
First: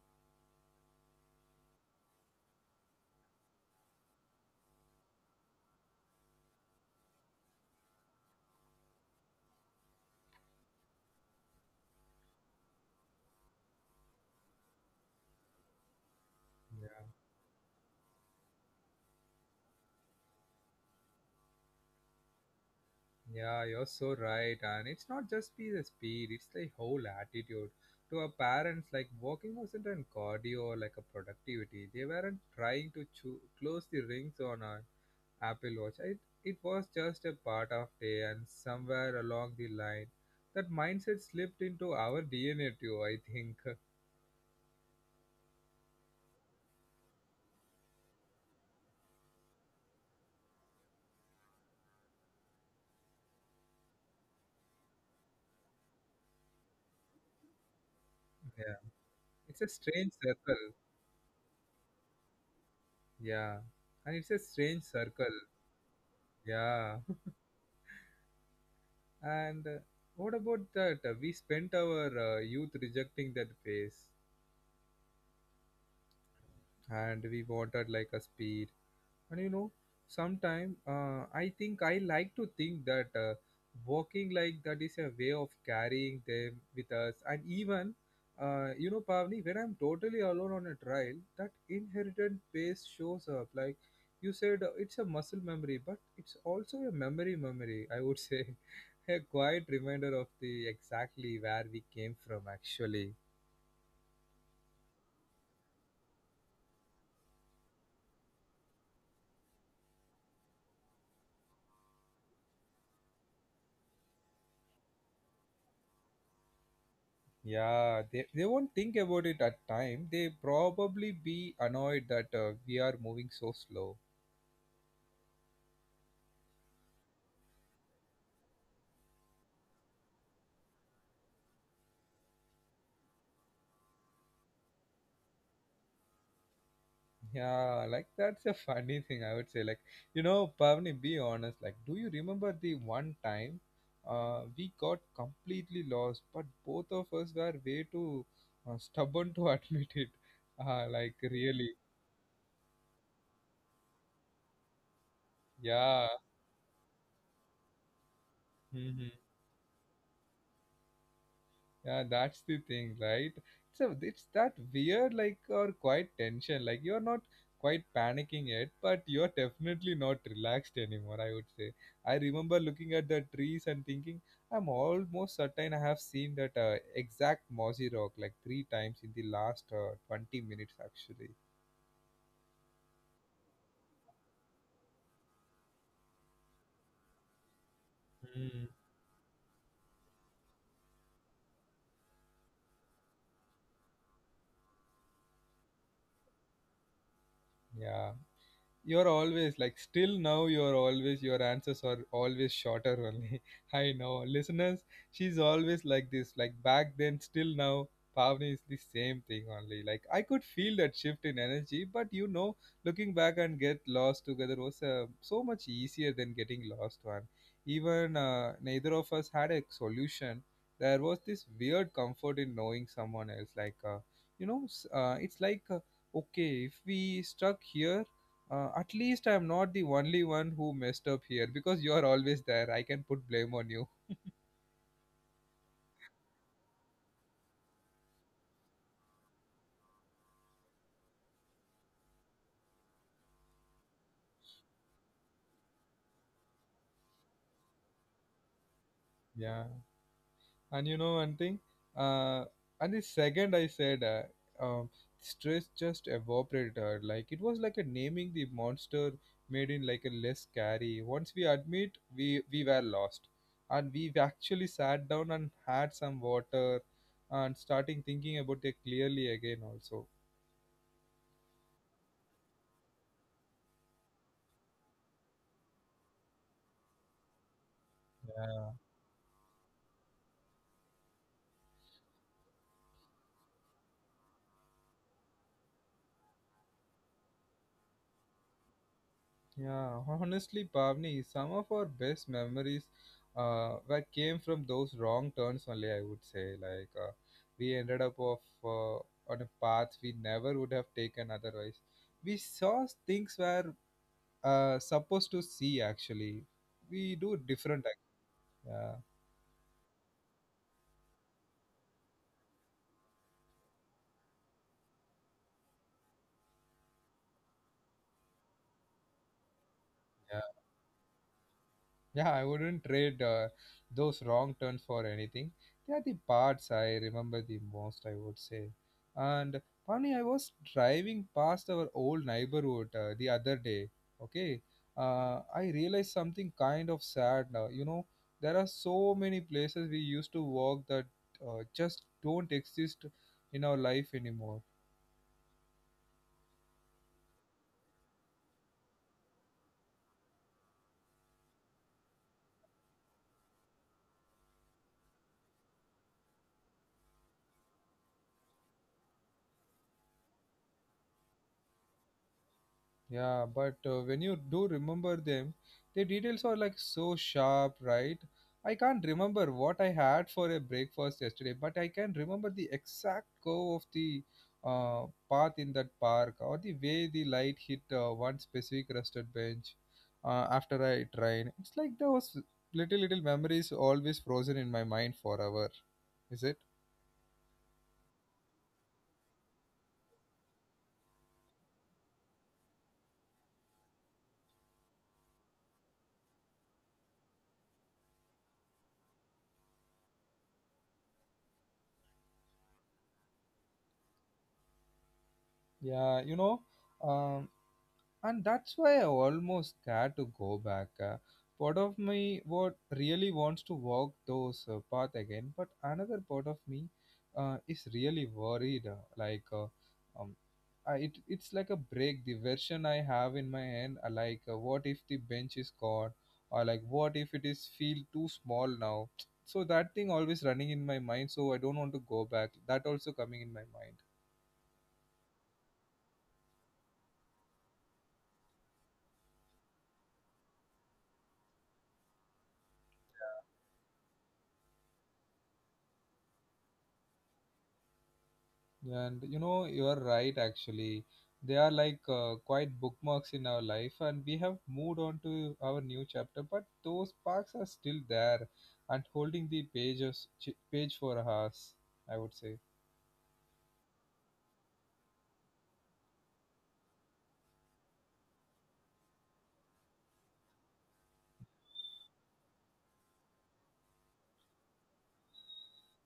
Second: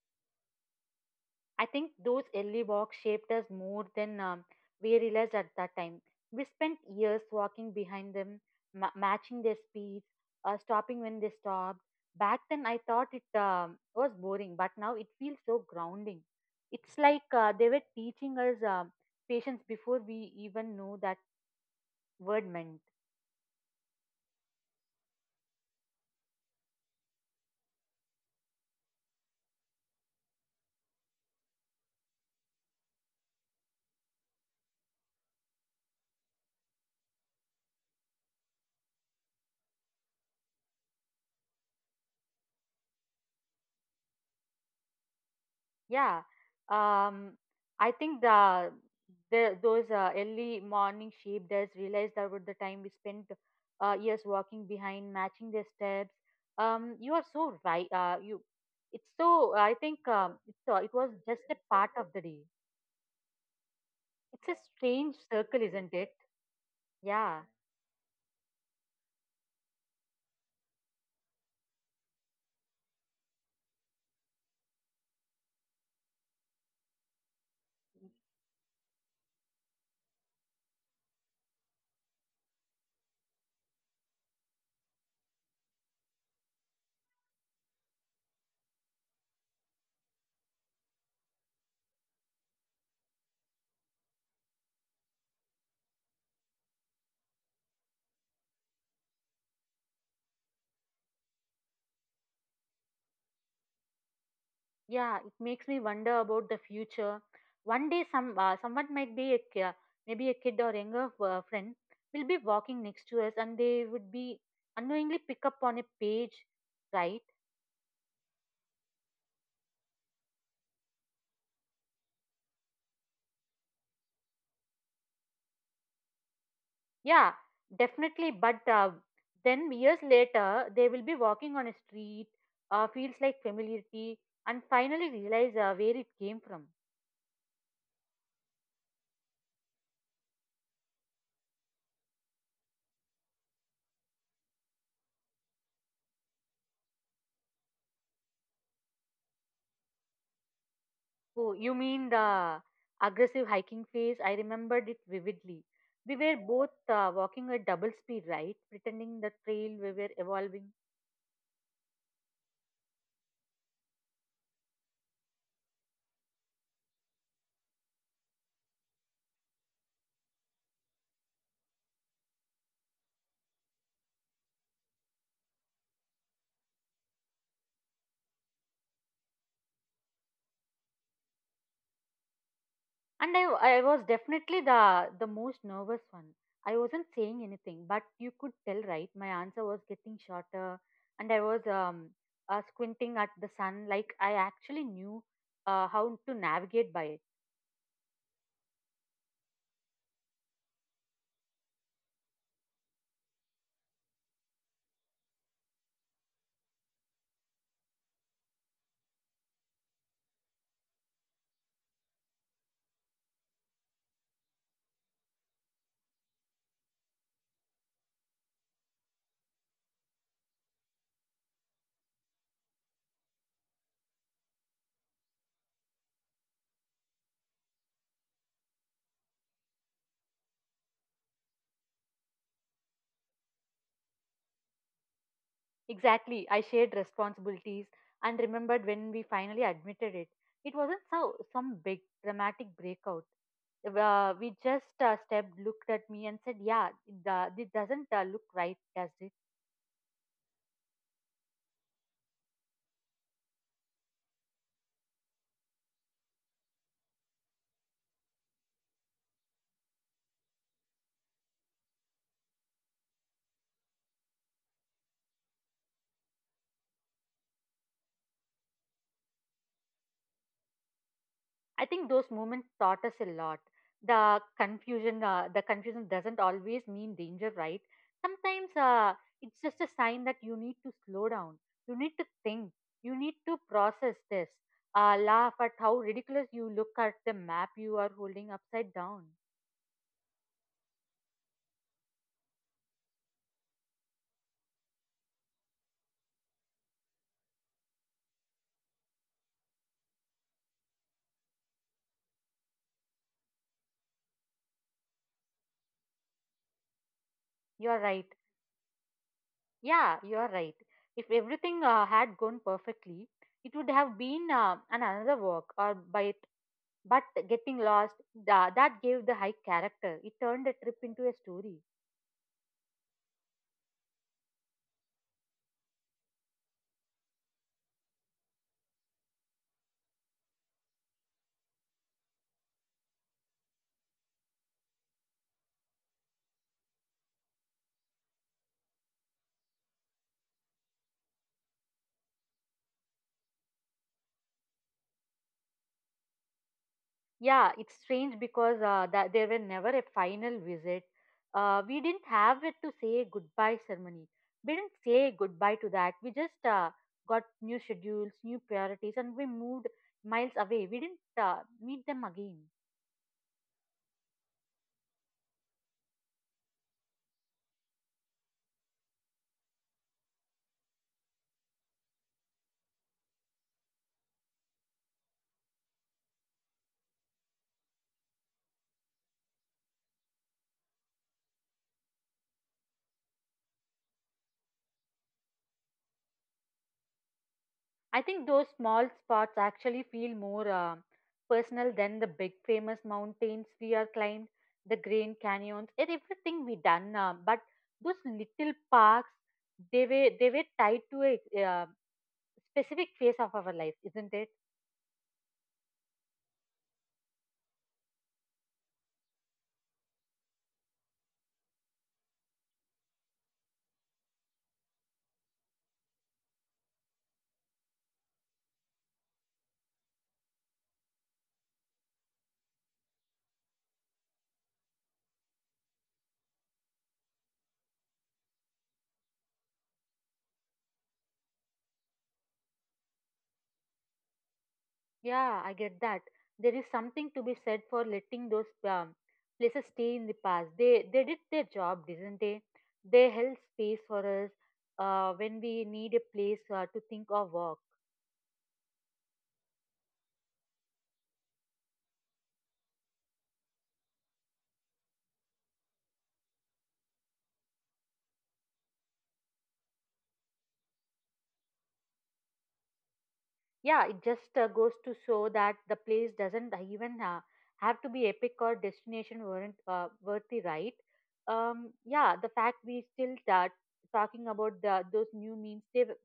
Speaker 2: I think those early walks shaped us more than we realized at that time. We spent years walking behind them, matching their speeds, stopping when they stopped. Back then, I thought it was boring, but now it feels so grounding. It's
Speaker 1: Yeah.
Speaker 2: like they were teaching us patience before we even know that word meant.
Speaker 1: Yeah, you're so right. And it's not just be the speed, it's the whole attitude. To our parents, like walking wasn't an cardio or like a productivity. They weren't trying to close the rings on our Apple Watch. It was just a part of day and somewhere along the line. That mindset slipped into our DNA too, I think.
Speaker 2: Yeah, um, I think the those early morning sheep does realized that with the time we spent years walking behind, matching their steps. You are so right.
Speaker 1: Yeah.
Speaker 2: It's so.
Speaker 1: It's
Speaker 2: I
Speaker 1: a
Speaker 2: think
Speaker 1: strange circle.
Speaker 2: it was just a part of the day.
Speaker 1: Yeah. And it's
Speaker 2: It's
Speaker 1: a
Speaker 2: a
Speaker 1: strange
Speaker 2: strange
Speaker 1: circle.
Speaker 2: circle, isn't it?
Speaker 1: Yeah.
Speaker 2: Yeah.
Speaker 1: And what about that? We spent our youth rejecting that phase and we wanted like a speed. And you know, sometime I think I like to think that walking like that is a way of carrying them with us. And even, you know, Pavni, when I'm totally alone on a trail, that inherited pace shows up. Like you said, it's a muscle memory, but it's also a memory memory, I would say. A quiet reminder of the exactly where we came from actually.
Speaker 2: Yeah, it makes me wonder about the future. One day, someone might be maybe a kid or younger friend will be walking next to us, and they would be unknowingly pick up on a page, right?
Speaker 1: Yeah, they won't think about it at time, they probably be annoyed that we are moving so slow.
Speaker 2: Yeah, definitely. But then years later, they will be walking on a street, feels like familiarity, and finally realize where it came from.
Speaker 1: Yeah, like that's a funny thing I would say. Like, you know, Pavni, be honest, like do you remember the one time we got completely lost but both of us were way too stubborn to admit it, like
Speaker 2: Oh, you
Speaker 1: really?
Speaker 2: mean the aggressive hiking phase? I remembered it vividly. We
Speaker 1: Yeah.
Speaker 2: were both walking at double speed, right? Pretending
Speaker 1: Mhm.
Speaker 2: the trail we were evolving.
Speaker 1: Yeah, that's the thing, right? So it's that weird, like, or quite tension. Like, you're not quite panicking yet, but you're definitely not relaxed anymore, I would say. I remember looking at the trees and thinking, I'm almost certain I have seen that exact mossy rock like three times in the last 20 minutes, actually.
Speaker 2: And I was definitely the most nervous one. I wasn't saying anything, but you could tell,
Speaker 1: Mm.
Speaker 2: right? My answer was getting shorter, and I was squinting at the sun like I actually knew how to navigate by it.
Speaker 1: Yeah. You're always, like, still now you're always, your answers are always shorter only. I know, listeners, she's always like this, like back then, still now. Pavni is the same thing only, like, I could feel that shift in energy, but you know, looking back and get lost together was so much easier than getting lost one. Even neither of us had a solution. There was this weird comfort in knowing someone else, like, you know, it's like, okay if we stuck here, at least I'm not the only one who messed up here because you're always there. I can put blame on you.
Speaker 2: Exactly. I shared responsibilities and remembered when we finally admitted it. It wasn't so, some big dramatic breakout. We just stepped, looked at me, and said, "Yeah, it doesn't look right, does it?"
Speaker 1: Yeah. And you know one thing? Uh, and the second I said, um, stress just evaporated. Like it was like a naming the monster made in like a less scary. Once we admit, we were lost, and we actually sat down and had some water, and starting thinking about it clearly again also.
Speaker 2: I think those moments taught us a lot. The confusion doesn't always mean danger, right? Sometimes it's just a sign that you need to slow down. You need to think. You need to process this. Laugh at how ridiculous you look at the map you are holding upside down.
Speaker 1: Yeah, honestly, Pavni, some of our best memories were came from those wrong turns only, I would say. Like, we ended up of on a path we never would have taken otherwise. We saw things we're supposed to see, actually. We
Speaker 2: You're
Speaker 1: do
Speaker 2: right.
Speaker 1: different.
Speaker 2: Yeah, you're right. If everything had gone perfectly, it would have been an another walk or by. But getting lost, that gave the hike character. It turned the trip
Speaker 1: Yeah.
Speaker 2: into a story.
Speaker 1: Yeah, I wouldn't trade those wrong turns for anything. They are the parts I remember the most, I would say. And funny, I was driving past our old neighborhood the other day. Okay, I realized something kind of sad now. You know, there are so many places we used to walk that just don't exist in our life anymore.
Speaker 2: Yeah, it's strange because that there were never a final visit. We didn't have it to say goodbye ceremony. We didn't say goodbye to that. We just got new schedules, new priorities, and we moved miles away. We didn't meet them again.
Speaker 1: Yeah, but when you do remember them, the details are like so sharp, right? I can't remember what I had for a breakfast yesterday, but I can remember the exact curve of the uh, path in that park or the way the light hit one specific rusted bench after I train. It's like those little, little memories always frozen in my mind forever, is it?
Speaker 2: I think those small spots actually feel more personal than the big famous mountains we are climbed, the Grand Canyons, and everything we done. But those little parks, they were tied to a specific phase of our life, isn't it?
Speaker 1: Yeah, you know. Um, and that's why I almost scared to go back. Part of me what really wants to walk those path again, but another part of me is really worried. Like, um, it's like a break. The version I have in my hand, like, what if the bench is gone, or like, what if it is feel too small now? So that thing always running in my mind. So I don't want to go back. That also coming in my mind.
Speaker 2: Yeah, I get that. There is something to be said for letting those places stay in the past. They did their job, didn't they? They held space for us when we need a place to think or walk.
Speaker 1: And you know, you are right actually. They are like quite bookmarks in our life, and we have moved on to our new chapter, but those parks are still there and holding the pages, page for us, I would say.
Speaker 2: Yeah, it just goes to show that the place doesn't even have to be epic or destination weren't worthy, right? Yeah, the fact we still start talking about the, those new means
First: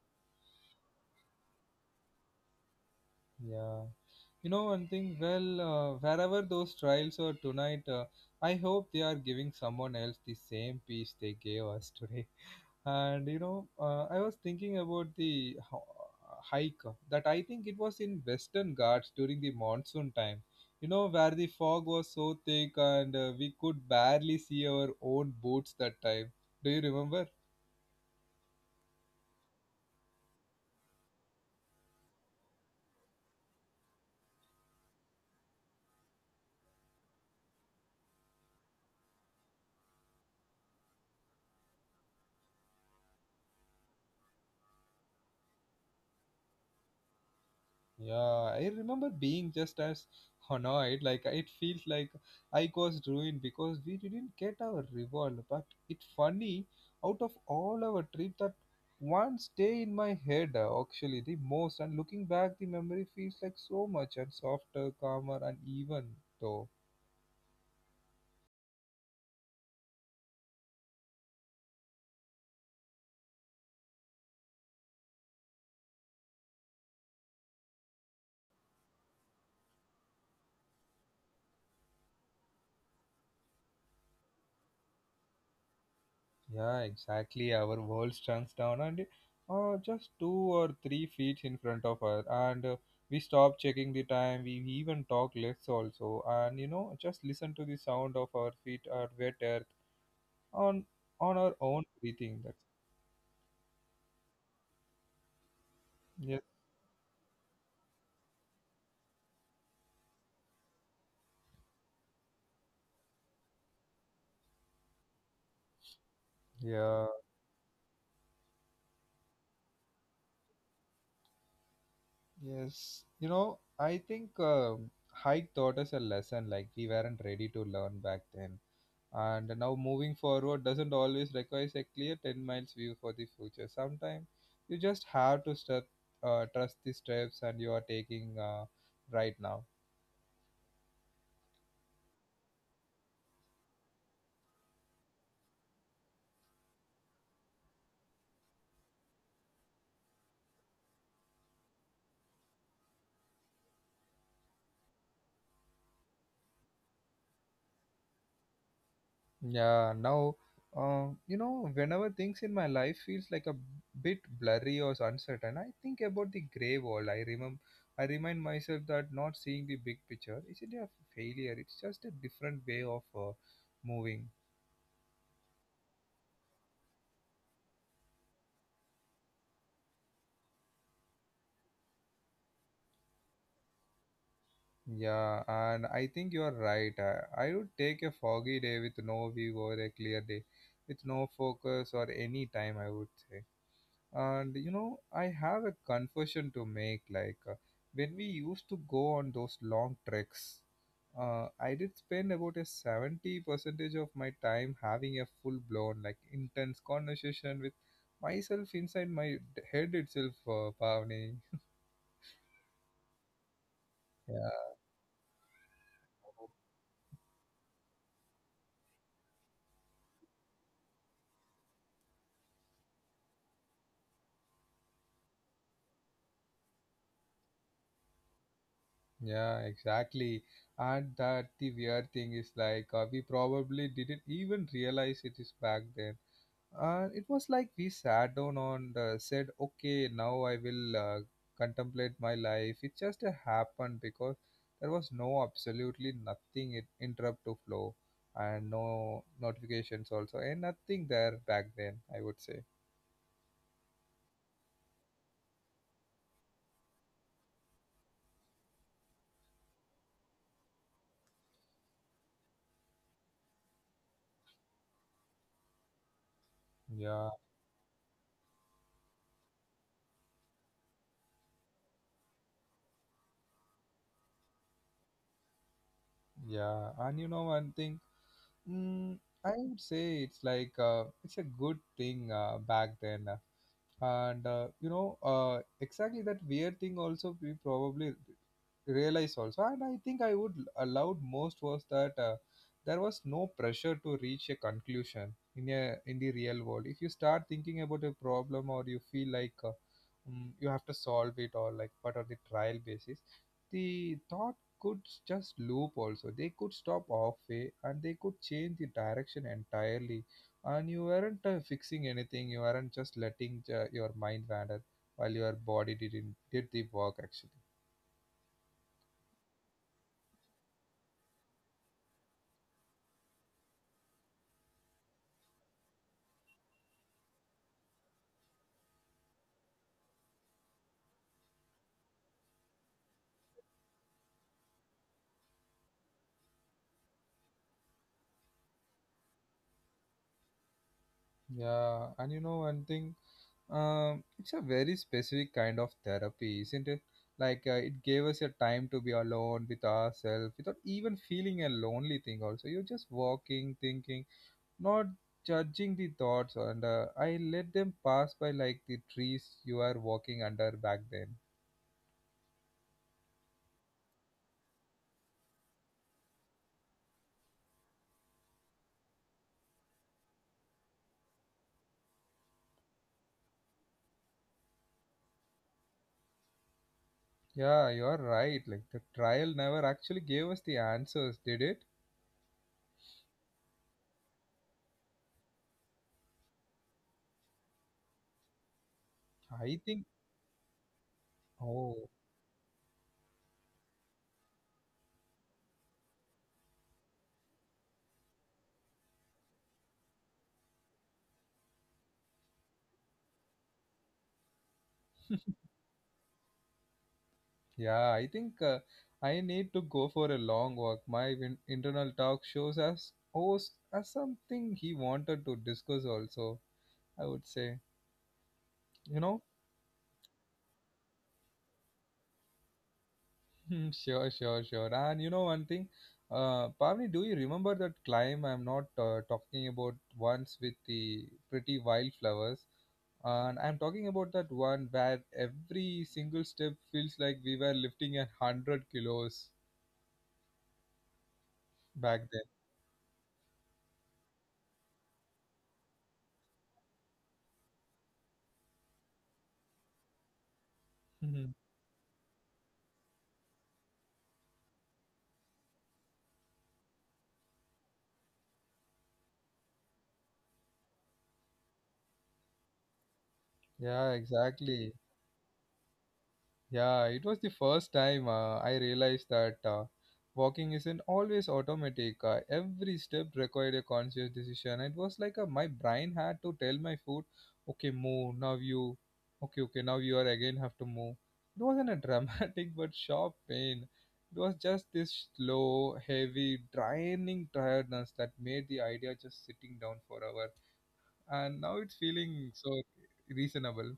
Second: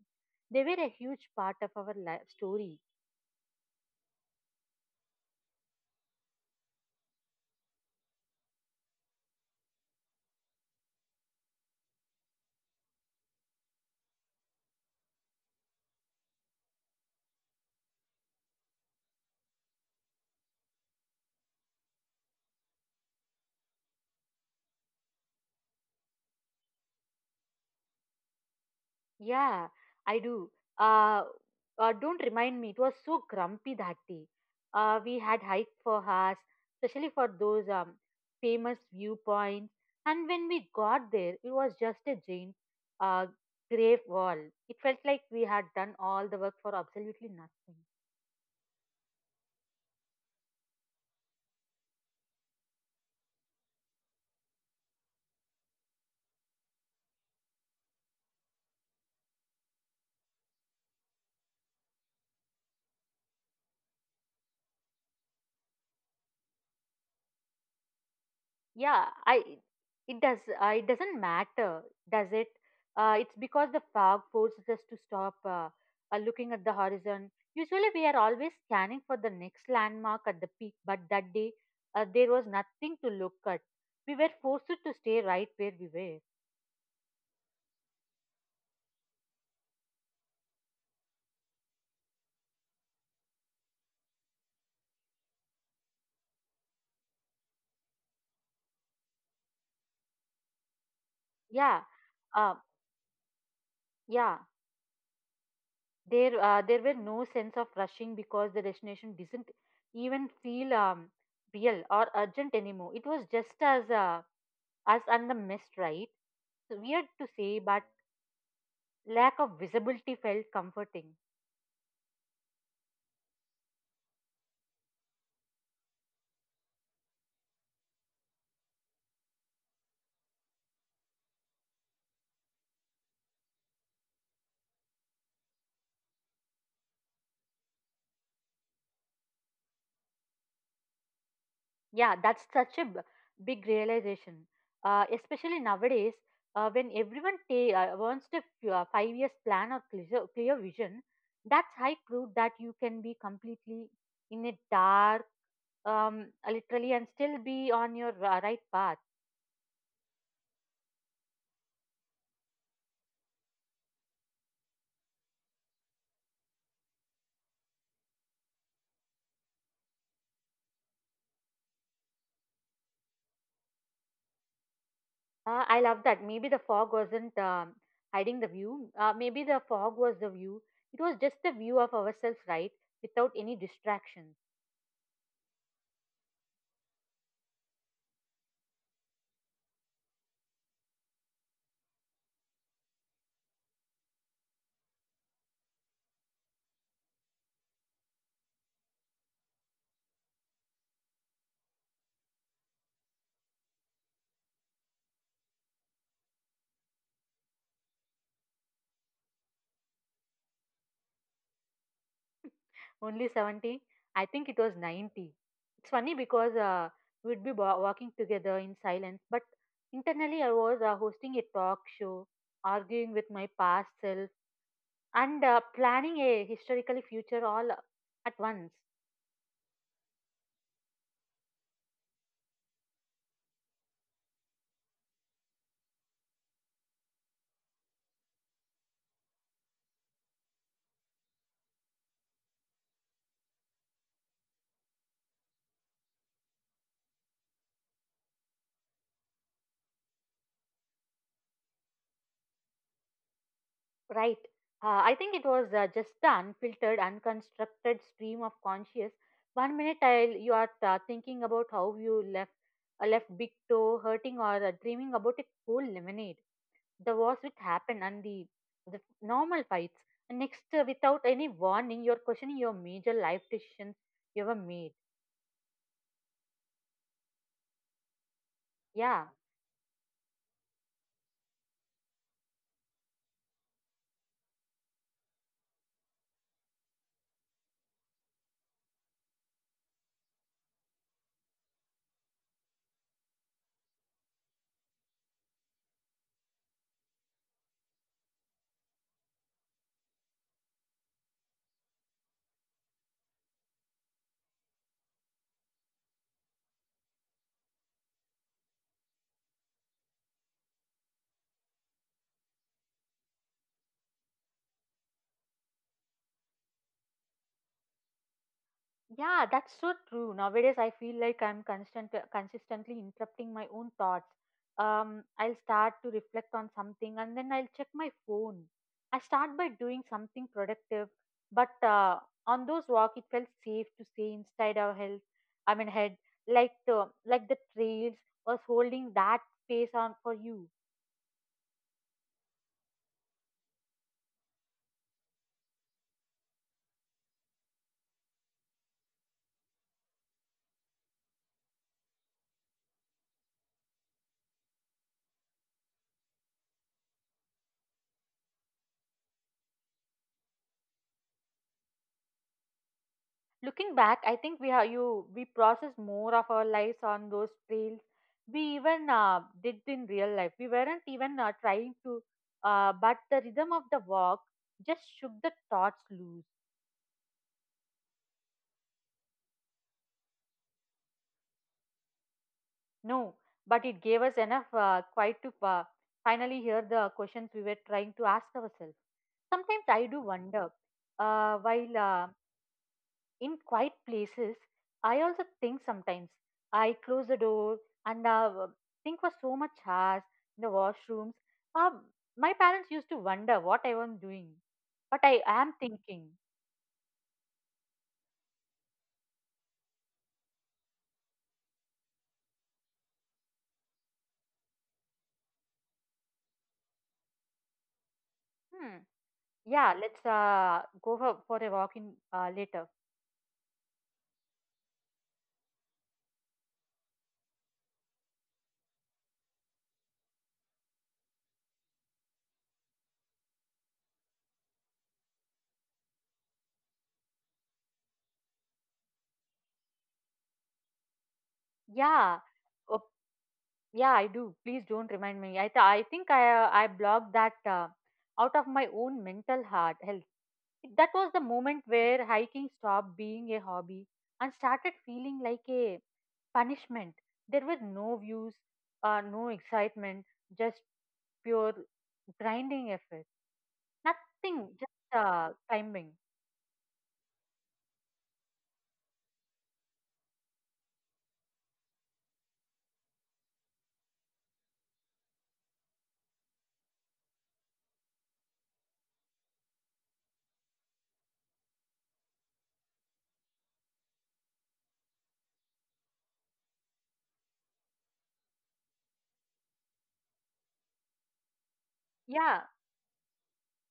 Speaker 2: they were a huge part of our life story.
Speaker 1: Yeah. You know, one thing, well, wherever those trials are tonight, I hope they are giving someone else the same peace they gave us today. And you know, I was thinking about the hike that I think it was in Western Ghats during the monsoon time. You know, where the fog was so thick and we could barely see our own boots that time. Do you remember?
Speaker 2: Yeah, I do. Uh, don't remind me. It was so grumpy that day. We had hiked for hours, especially for those famous viewpoints. And when we got there, it was just a giant uh, grave wall. It felt like we had done all the work for absolutely nothing.
Speaker 1: Yeah, I remember being just as annoyed. Like it feels like I caused ruin because we didn't get our reward. But it's funny, out of all our trip, that one stay in my head actually the most. And looking back, the memory feels like so much and softer, calmer, and even though.
Speaker 2: Yeah, I it does, it doesn't matter, does it? It's because the fog forces us to stop looking at the horizon. Usually we are always scanning for the next landmark at the peak, but that day there was nothing to look at, we were forced to stay right where we were.
Speaker 1: Yeah, exactly. Our world stands down and just 2 or 3 feet in front of us, and we stop checking the time. We even talk less also, and you know, just listen to the sound of our feet or wet earth on
Speaker 2: Yeah,
Speaker 1: on our own
Speaker 2: uh,
Speaker 1: breathing. That's
Speaker 2: yeah,
Speaker 1: yes,
Speaker 2: there were no sense of rushing because the destination didn't even feel real or urgent anymore. It was just as us and the mist, right? It's weird
Speaker 1: yeah,
Speaker 2: to say, but lack of visibility felt comforting.
Speaker 1: yes. You know, I think hike taught us a lesson like we weren't ready to learn back then. And now moving forward doesn't always require a clear 10 miles view for the future. Sometimes you just have to step, trust the steps and you are taking right now.
Speaker 2: Yeah, that's such a big realization, especially nowadays when everyone wants a 5-year plan or clear vision. That's high proof that you can be completely in a dark, literally, and still be on your right path.
Speaker 1: Yeah, now, you know, whenever things in my life feels like a bit blurry or uncertain, I think about the gray wall. I remember, I remind myself that not seeing the big picture isn't a failure. It's just a different way of moving.
Speaker 2: I love that. Maybe the fog wasn't hiding the view. Maybe the fog was the view. It was just the view of ourselves, right? Without any distractions.
Speaker 1: Yeah, and I think you are right. I would take a foggy day with no view or a clear day with no focus or any time, I would say. And you know, I have a confession to make. Like when we used to go on those long treks, I did spend about a 70 percentage of my time having a full blown, like intense conversation with myself inside my head itself, Pavni.
Speaker 2: Only 70. I think
Speaker 1: Yeah.
Speaker 2: it was 90. It's funny because we'd be walking together in silence, but internally I was hosting a talk show, arguing with my past self, and planning a historically future all at once.
Speaker 1: Yeah, exactly. And that the weird thing is like we probably didn't even realize it is back then. It was like we sat down on the said, okay, now I will contemplate my life. It just happened because there was no absolutely nothing it interrupt to flow and no notifications also and nothing there back then. I would say.
Speaker 2: Right. I think it was just an unfiltered, unconstructed stream of conscious. One minute you are thinking about how you left a left big toe hurting or dreaming about a cool lemonade. The wars
Speaker 1: Yeah,
Speaker 2: which happen and the normal fights. And next, without any warning, you're questioning your major life decisions you ever made.
Speaker 1: yeah. And you know one thing. Mm, I
Speaker 2: Yeah.
Speaker 1: would say it's like it's a good thing back then, and you know exactly that weird thing also we probably realize also and I think I would allowed most was that there was no pressure to reach a conclusion in the real world. If you start thinking about a problem or you feel like you have to solve it or like, but on the trial basis the thought could just loop also, they could stop halfway, and they could change the direction entirely. And you weren't fixing anything, you weren't just letting your mind wander while your body didn't did the work actually.
Speaker 2: Yeah, that's so true. Nowadays, I feel like I'm consistently interrupting my own thoughts. I'll start to reflect on something and then I'll check my phone. I start by doing something productive, but on those walk, it felt safe to stay inside our health. I mean, head, like the trails was holding that space on for you.
Speaker 1: Yeah, and you know one thing, it's a very specific kind of therapy, isn't it? Like it gave us a time to be alone with ourselves without even feeling a lonely thing. Also, you're just walking, thinking, not judging the thoughts, and I let them pass by like the trees you are walking under back then.
Speaker 2: Looking back, I think we have you we process more of our lives on those trails, we even did in real life. We weren't even trying to but the rhythm of the walk just shook the thoughts loose.
Speaker 1: Yeah, you are right. Like the trial never actually gave us the answers, did it?
Speaker 2: No, but it gave us enough quiet to finally hear the questions we were trying to ask ourselves.
Speaker 1: I
Speaker 2: Sometimes
Speaker 1: think.
Speaker 2: I do wonder, while
Speaker 1: Oh.
Speaker 2: in quiet places, I also think sometimes. I close the door and think for so much hours in the washrooms. Uh, my parents used to wonder what I was doing, but I am thinking,
Speaker 1: Yeah, I think I need to go for a long walk. My internal talk shows us host as something he wanted to discuss also, I would say.
Speaker 2: hmm,
Speaker 1: You know?
Speaker 2: yeah, let's go for a walk in later.
Speaker 1: Hmm, sure, sure, sure. And you know one thing? Pavni, do you remember that climb I'm not talking about once with the pretty wildflowers? And I'm talking about that one where every single step feels like we were lifting 100 kilos back then.
Speaker 2: Yeah, uh, yeah, I do. Please don't remind me. I think I blocked that out of my own mental heart health. That was the
Speaker 1: Mhm.
Speaker 2: moment where hiking stopped being a hobby and started feeling like a punishment. There were no views, no excitement, just pure grinding effort.
Speaker 1: Yeah,
Speaker 2: Nothing,
Speaker 1: exactly.
Speaker 2: just climbing.
Speaker 1: Yeah, it was the first time I realized that walking isn't always automatic. Every step required a conscious decision. It was like my brain had to tell my foot, okay, move, now you, okay, okay, now you are again have to move. It wasn't a dramatic but sharp pain. It was just this slow, heavy, draining tiredness that made the idea just sitting down for hour. And now it's feeling
Speaker 2: Yeah,
Speaker 1: so reasonable.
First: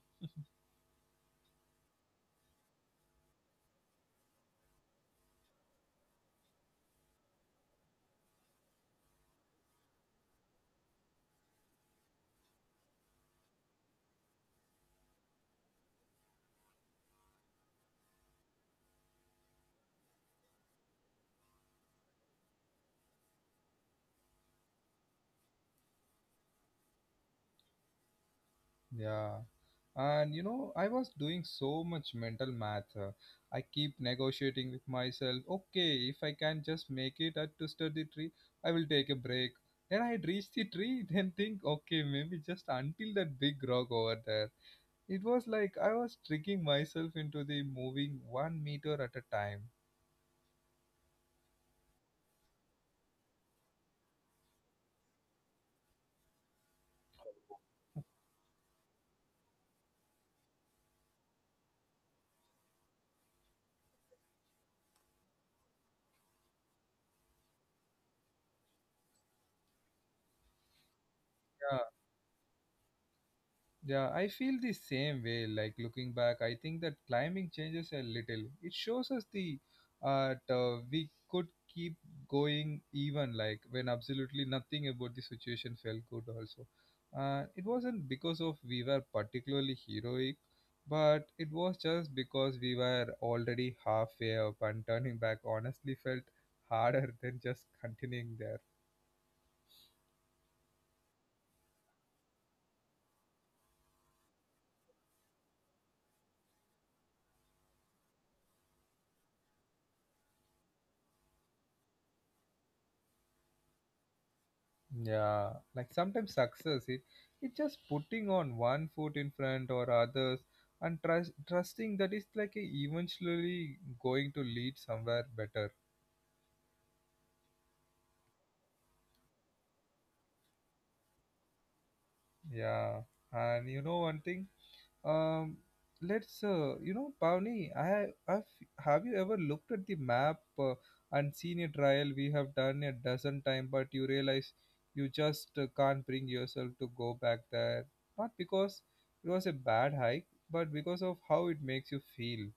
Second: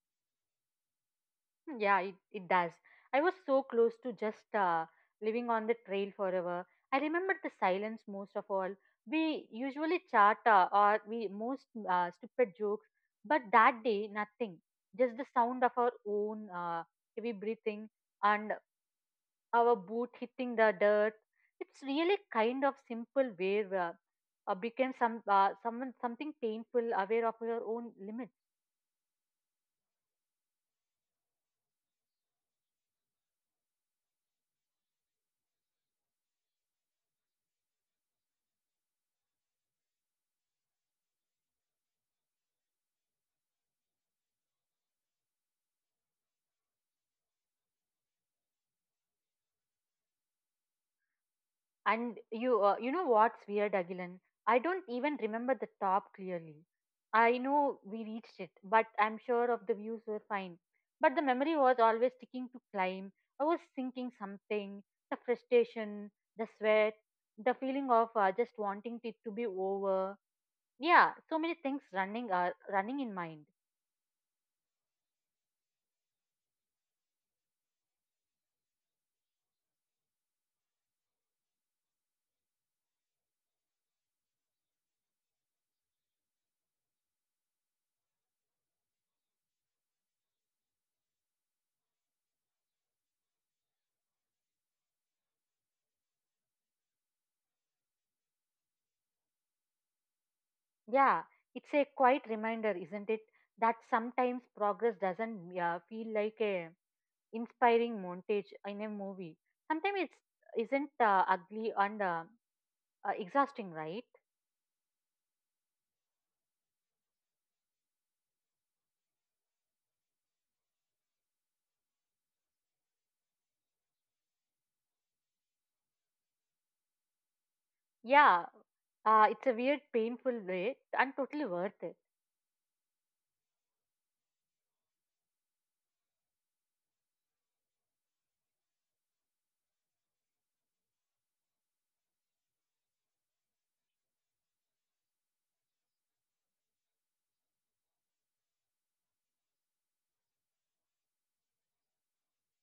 Speaker 2: yeah, it does. I was so close to just living on the trail forever. I remembered the silence most of all. We usually chat or we most stupid jokes, but that day, nothing. Just the sound of our own heavy breathing and our boot hitting the dirt. It's really kind of simple where became some someone something painful, aware of your own limits.
Speaker 1: Yeah. And you know, I was doing so much mental math. I keep negotiating with myself. Okay, if I can just make it at to study tree, I will take a break. Then I'd reach the tree, then think, okay, maybe just until that big rock over there. It was like I was tricking myself into the moving 1 meter at a time.
Speaker 2: And you know what's weird, Agilan? I don't even remember the top clearly. I know we reached it, but I'm sure of the views were fine. But the memory was always sticking to climb. I was thinking something, the frustration, the sweat, the feeling of just wanting it to be over. Yeah, so many things running in mind.
Speaker 1: Yeah, I feel the same way. Like looking back, I think that climbing changes a little. It shows us the we could keep going even like when absolutely nothing about the situation felt good. Also, it wasn't because of we were particularly heroic, but it was just because we were already halfway up, and turning back honestly felt harder than just continuing there.
Speaker 2: Yeah, it's a quiet reminder, isn't it, that sometimes progress doesn't feel like a inspiring montage in a movie, sometimes it's isn't ugly and exhausting, right?
Speaker 1: Yeah, like sometimes success it's just putting on one foot in front or others and trusting that is like a eventually going to lead somewhere better.
Speaker 2: Yeah, it's a weird painful way and totally worth it.
Speaker 1: Yeah, and you know one thing, Um, let's, you know, Pavni, have you ever looked at the map and seen a trial we have done a dozen times, but you realize you just can't bring yourself to go back there? Not because it was a bad hike, but because of how it makes you feel.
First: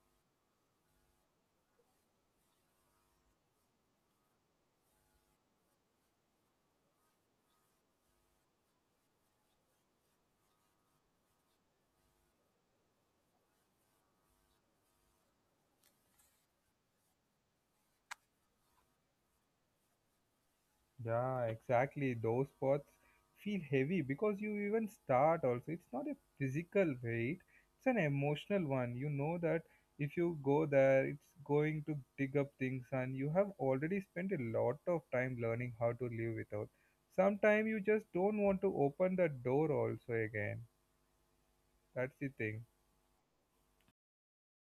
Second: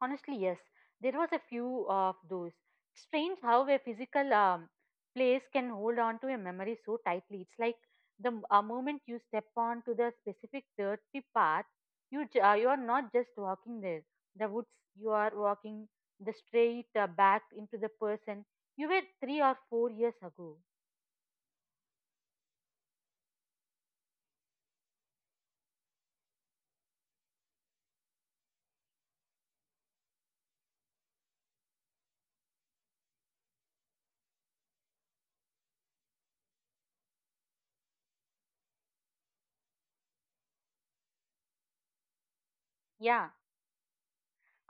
Speaker 2: Honestly, yes. There was a few of those. Strange how a physical place can hold on to a memory so tightly. It's like the moment you step onto the specific dirty path, you are not just walking there, the woods. You are walking the straight back into the person you were 3 or 4 years ago.
Speaker 1: Yeah, exactly. Those spots feel heavy because you even start also. It's not a physical weight, it's an emotional one. You know that if you go there, it's going to dig up things, and you have already spent a lot of time learning how to live without. Sometimes you just don't want to open the door also again. That's the thing.
Speaker 2: Yeah,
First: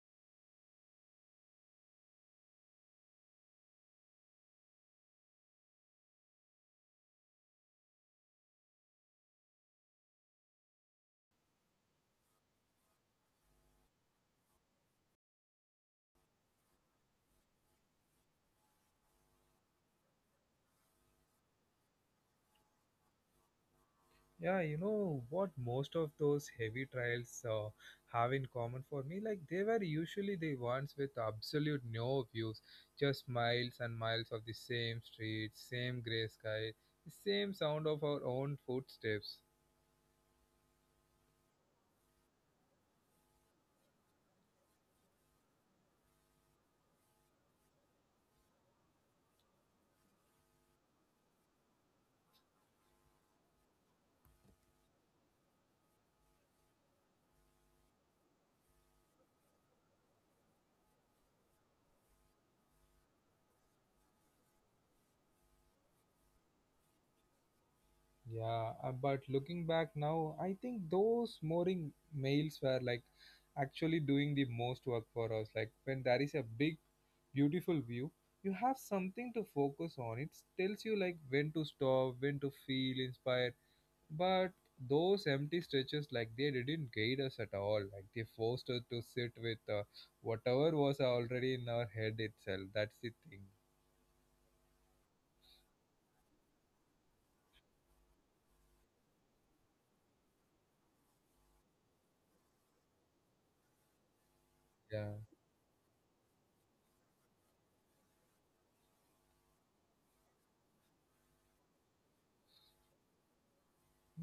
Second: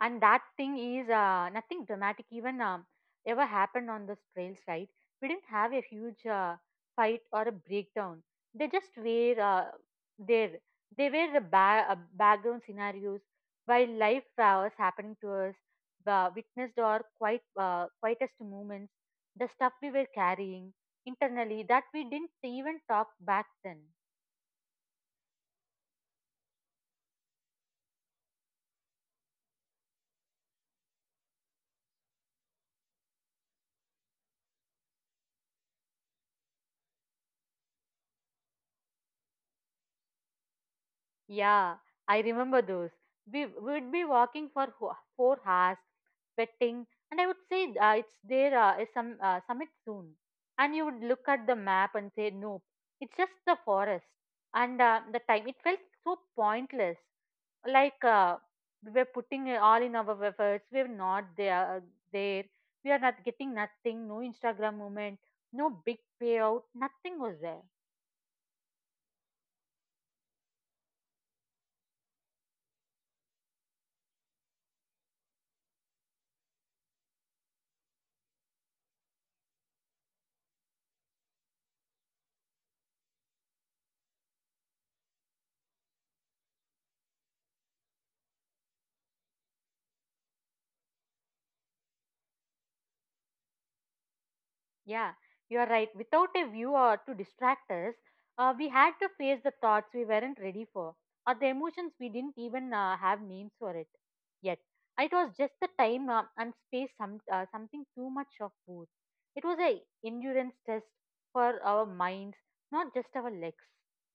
Speaker 2: and that thing is nothing dramatic even ever happened on this trail side. We didn't have a huge fight or a breakdown. They just were there. They were the background scenarios while life was happening to us, witnessed or quite quietest moments, the stuff we were carrying internally that we didn't even talk back then.
Speaker 1: Yeah, you know what most of those heavy trials have in common for me? Like they were usually the ones with absolute no views, just miles and miles of the same street, same gray sky, the same sound of our own footsteps.
Speaker 2: Yeah, I remember those. We would be walking for 4 hours, petting, and I would say it's there is some summit soon. And you would look at the map and say, nope, it's just the forest. And the time it felt so pointless, like we were putting it all in our efforts. We are not there. There, we are not getting nothing. No Instagram moment. No big payout. Nothing was there.
Speaker 1: Yeah, but looking back now, I think those mooring males were like actually doing the most work for us. Like when there is a big, beautiful view, you have something to focus on. It tells you like when to stop, when to feel inspired. But those empty stretches, like they didn't guide us at all. Like they forced us to sit with whatever was already in our head itself. That's the thing.
Speaker 2: Yeah, you are right. Without a viewer to distract us, we had to face the thoughts we weren't ready for, or the emotions we didn't even have names for it yet.
Speaker 1: Yeah.
Speaker 2: It was just the time and space, something too much of both. It was a endurance test for our minds, not just our legs.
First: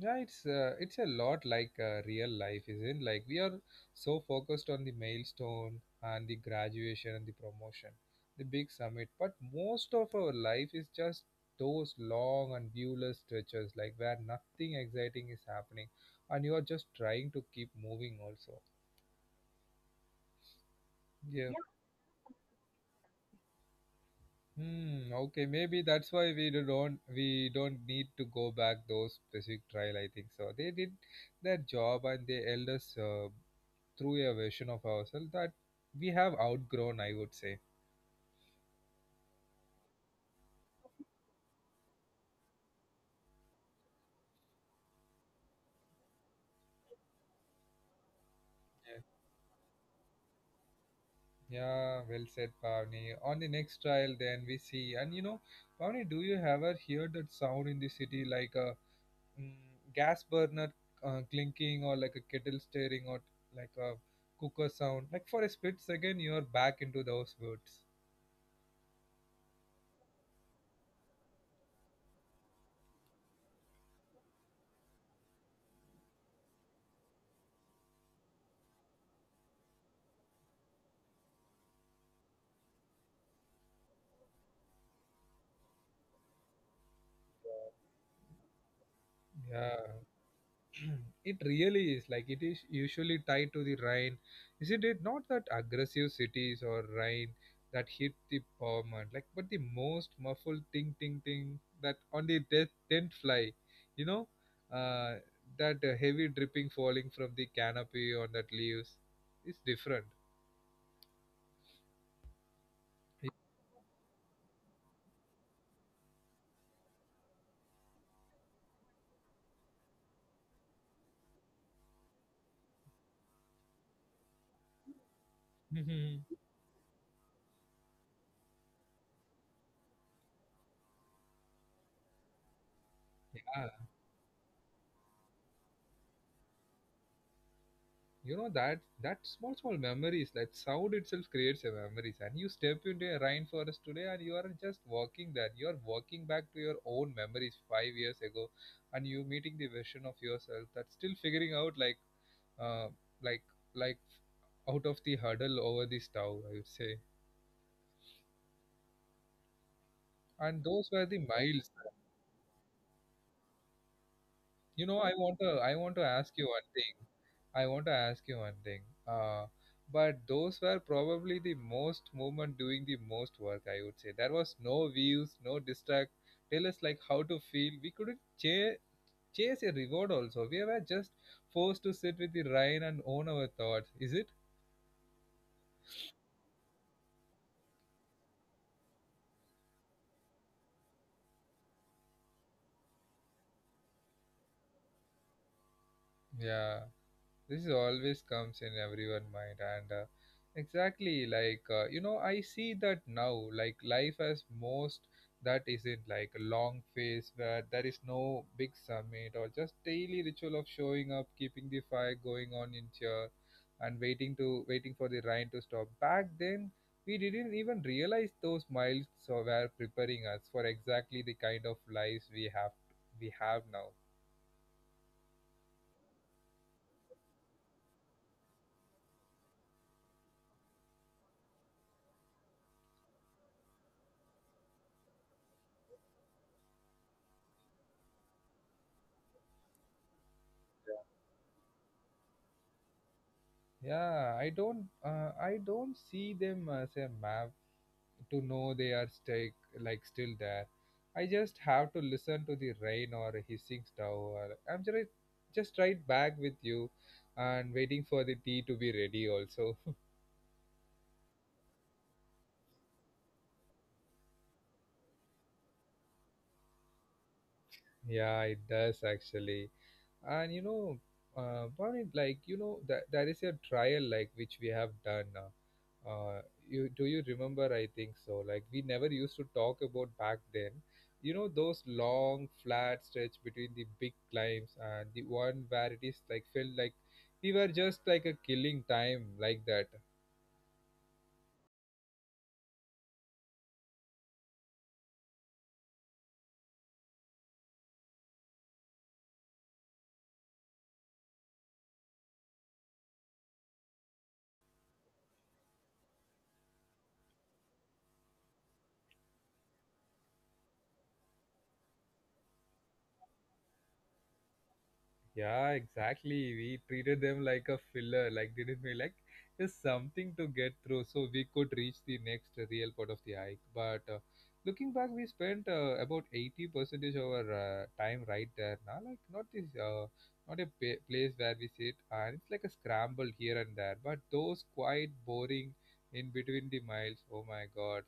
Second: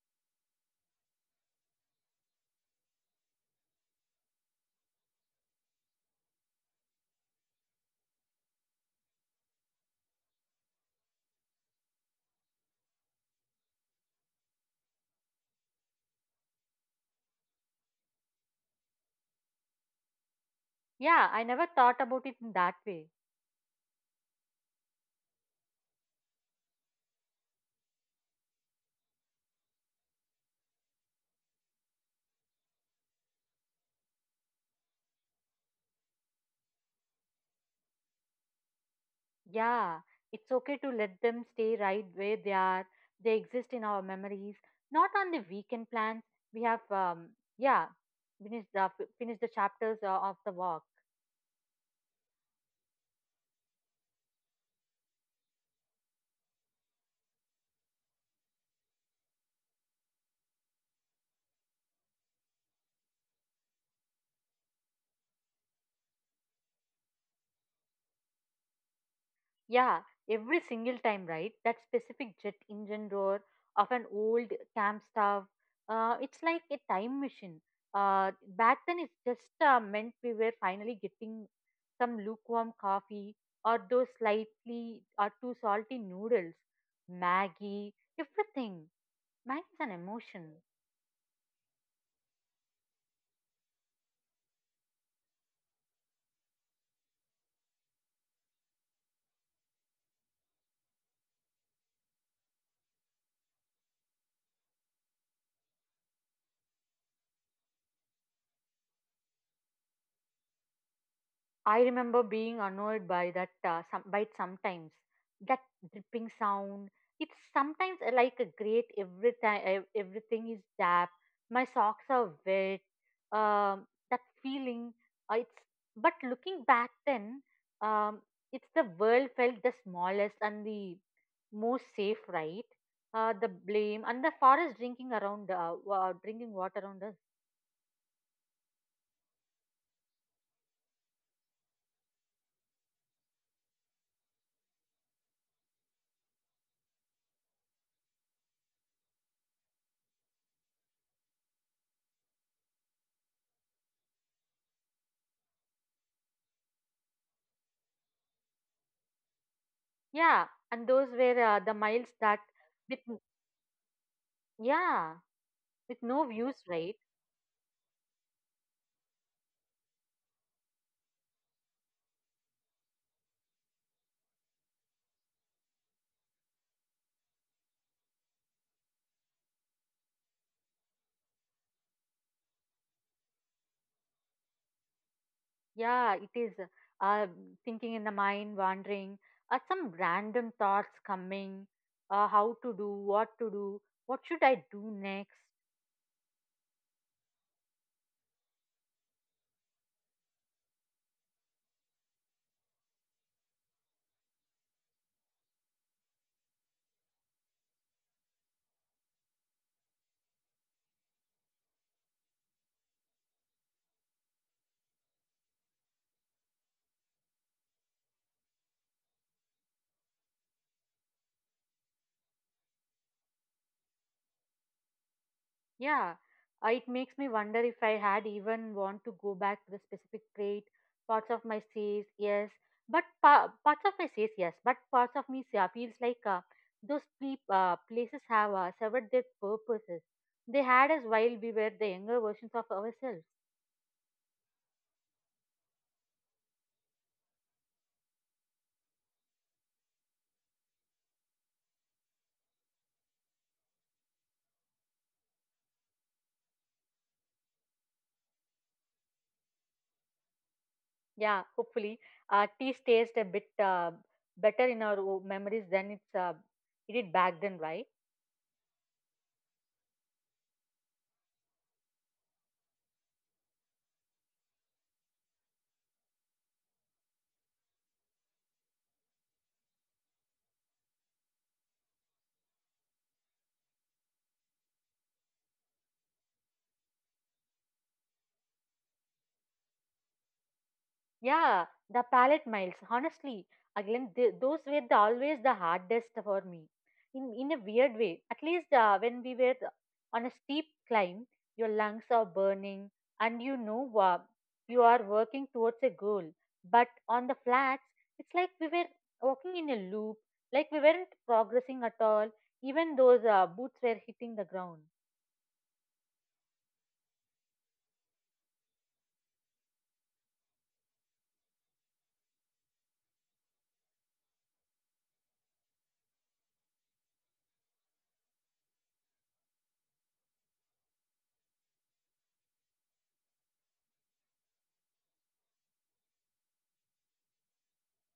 Speaker 1: Yeah, it's a lot like real life, isn't it? Like we are so focused on the milestone and the graduation and the promotion, the big summit. But most of our life is just those long and viewless stretches, like where nothing exciting is happening, and you are just trying to keep moving. Also, yeah. Yeah,
Speaker 2: Yeah, I never thought about it in that way.
Speaker 1: hmm. Okay, maybe that's why we don't need to go back those specific trial. I think so. They did their job and they held us. Through a version of ourselves that we have outgrown, I would say.
Speaker 2: Yeah, it's okay to let them stay right where they are. They exist in our memories, not on the weekend plans. We have, yeah, finished
Speaker 1: Yeah.
Speaker 2: finished the chapters of the walk.
Speaker 1: Yeah, well said, Pavni. On the next trial, then we see. And you know, Pavni, do you ever hear that sound in the city like a mm, gas burner clinking or like a kettle stirring or like a cooker sound? Like for a split second, you're back into those words.
Speaker 2: Yeah, every single time, right? That specific jet engine roar of an old camp stove. It's like a time machine. Uh, Back then, it just meant we were finally getting some lukewarm coffee or those slightly or too salty noodles. Maggie, everything. Maggie's
Speaker 1: Yeah,
Speaker 2: an emotion.
Speaker 1: it really is like it is usually tied to the rain, isn't it? Not that aggressive cities or rain that hit the pavement, like but the most muffled ting ting ting that on the death tent fly, you know, uh, that heavy dripping falling from the canopy on that leaves is different.
Speaker 2: I remember being annoyed by by it sometimes that dripping sound. It's sometimes like a great every time everything is damp. My socks are wet. That feeling. It's, but looking back then, um, it's the world felt the smallest and the most safe, right? The blame
Speaker 1: Yeah,
Speaker 2: and the forest drinking around drinking water around us.
Speaker 1: you know that that small small memories like sound itself creates a memories, and you step into a rainforest today and you are just walking there, you are walking back to your own memories 5 years ago, and you meeting the version of yourself that's still figuring out uh, like like out of the hurdle over the stove, I would say.
Speaker 2: Yeah,
Speaker 1: And
Speaker 2: and
Speaker 1: those
Speaker 2: those
Speaker 1: were the
Speaker 2: were the
Speaker 1: miles.
Speaker 2: miles that with,
Speaker 1: You know,
Speaker 2: yeah,
Speaker 1: I want
Speaker 2: with
Speaker 1: to
Speaker 2: no
Speaker 1: ask you
Speaker 2: views,
Speaker 1: one thing.
Speaker 2: right?
Speaker 1: I want to ask you one thing. Uh, but those were probably the most moment doing the most work, I would say. There was no views, no distract. Tell us like how to feel. We couldn't chase a reward also. We were just forced to sit with the rain and own our thoughts. Is it?
Speaker 2: Yeah, it is, uh, thinking in the mind, wandering, some random thoughts coming, how to do, what should I do next?
Speaker 1: Yeah. This is always comes in everyone mind, and exactly like you know, I see that now like life has most that isn't like a long phase where there is no big summit or just daily ritual of showing up keeping the fire going on in cheer and waiting for the rain to stop. Back then we didn't even realize those miles so were preparing us for exactly the kind of lives we have now.
Speaker 2: Yeah, it makes me wonder if I had even want to go back to the specific trait. Parts of my says yes, but parts of me feels like those sleep places have severed their purposes. They had us while we were the younger versions of ourselves.
Speaker 1: Yeah, I don't see them as a map to know they are stay, like still there. I just have to listen to the rain or hissing stove. Or, I'm just right back with you and waiting for the tea to be ready also.
Speaker 2: Yeah, hopefully, tea stays a bit better in our memories than it's it did back then, right?
Speaker 1: Yeah, it does actually. And you know, Barney, like you know that there is a trial like which we have done you do you remember, I think so, like we never used to talk about back then, you know those long flat stretch between the big climbs and the one where it is like felt like we were just like a killing time like that.
Speaker 2: Yeah, the palette miles. Honestly, again, those were the, always the hardest for me. In a weird way, at least when we were on a steep climb, your lungs are burning, and you know you are working towards a goal. But on the flats, it's like we were walking in a loop, like we weren't progressing at all, even those boots were hitting the ground.
Speaker 1: Yeah, exactly. We treated them like a filler, like didn't we? Like just something to get through, so we could reach the next real part of the hike. But looking back, we spent about 80 percentage of our time right there. Now, like not this, not a pa place where we sit, and it's like a scramble here and there. But those quite boring in between the miles. Oh my God.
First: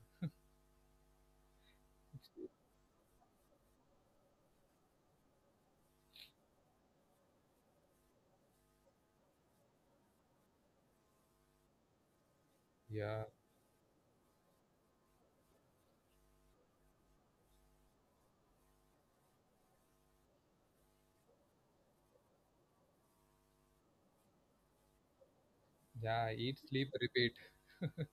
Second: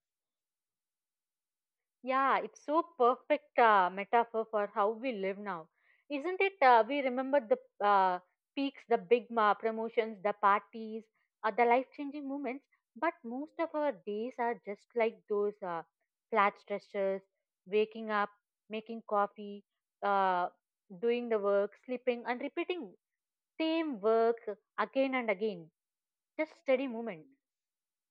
Speaker 1: It's-
Speaker 2: Yeah, it's so perfect metaphor for how we live now, isn't it? We remember the uh, peaks, the big ma promotions, the parties, the life-changing moments, but
Speaker 1: Yeah,
Speaker 2: most of our days are just like those flat stretches: waking up, making coffee, uh, doing the work, sleeping, and repeating same work again and again.
Speaker 1: yeah.
Speaker 2: Just
Speaker 1: Eat, sleep,
Speaker 2: steady movement.
Speaker 1: repeat.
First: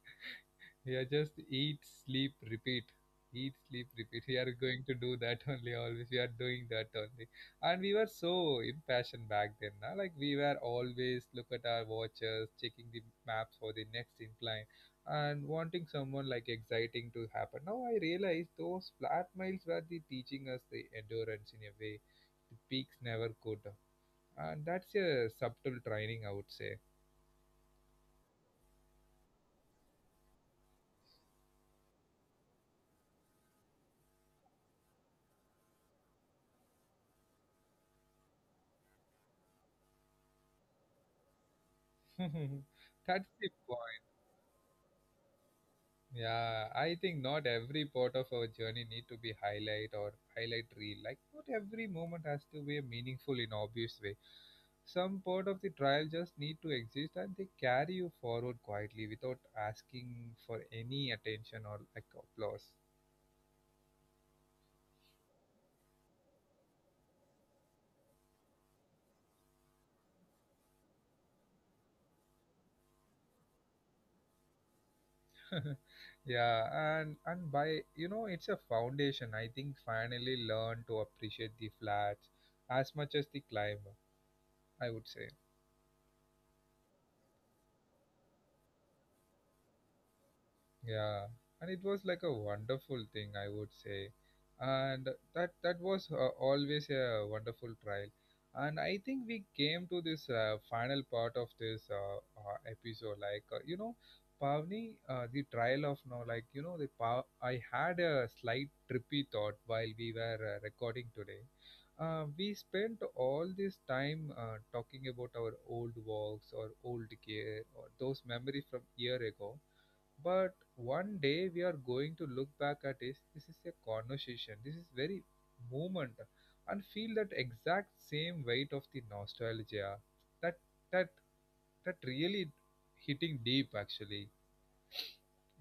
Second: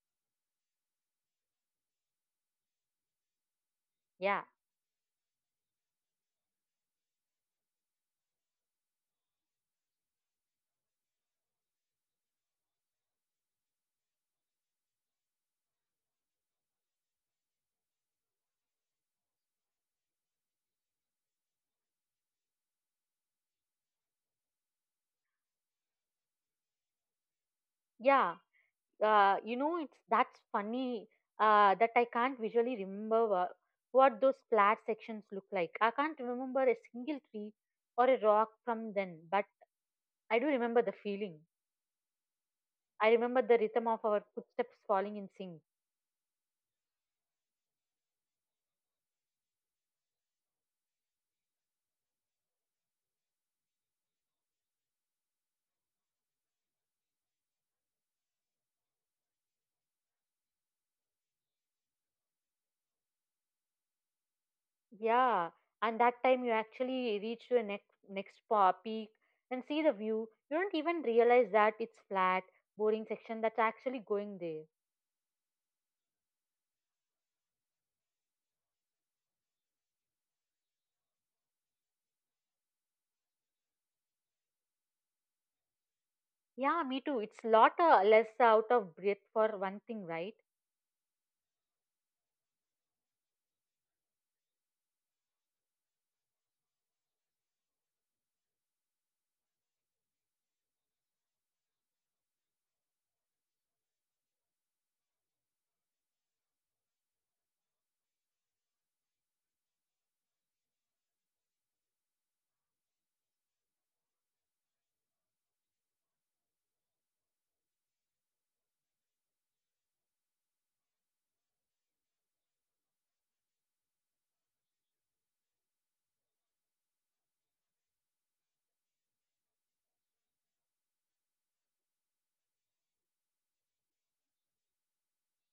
Speaker 1: Yeah, just eat, sleep, repeat. Eat, sleep, repeat. We
Speaker 2: Yeah,
Speaker 1: are going to do that only always. We are doing that only. And we were so impassioned back then. Na? Like we were always look at our watches, checking the maps for the next incline and wanting someone like exciting to happen. Now I realize those flat miles were the teaching us the endurance in a way the peaks never could. And that's a subtle training, I would say.
Speaker 2: yeah. You know it's that's funny, that I can't visually remember what those flat sections look like. I can't remember a single tree or a rock from then, but I do remember the feeling. I
Speaker 1: That's the
Speaker 2: remember the rhythm
Speaker 1: point.
Speaker 2: of our footsteps falling in sync.
Speaker 1: Yeah, I think not every part of our journey need to be highlight or highlight reel. Like not every moment has to be meaningful in obvious way. Some part of the trial just need to exist and they carry you forward quietly without asking for any attention or like applause.
Speaker 2: Yeah, and that time you actually reach to a next peak and see the view, you don't even realize that it's flat boring section that's actually going there.
Speaker 1: Yeah, and by you know it's a foundation. I think finally learn to appreciate the flats as much as the climb. I would say.
Speaker 2: Yeah, me too. It's lot less out of breath for one thing, right?
Speaker 1: Yeah, and it was like a wonderful thing, I would say, and that was always a wonderful trial. And I think we came to this final part of this episode, like you know, Pavni, the trial of now, like you know, the I had a slight trippy thought while we were recording today. We spent all this time talking about our old walks or old gear or those memories from year ago, but one day we are going to look back at this. This is a conversation. This is very moment, and feel that exact same weight of the nostalgia. That that that really hitting deep actually,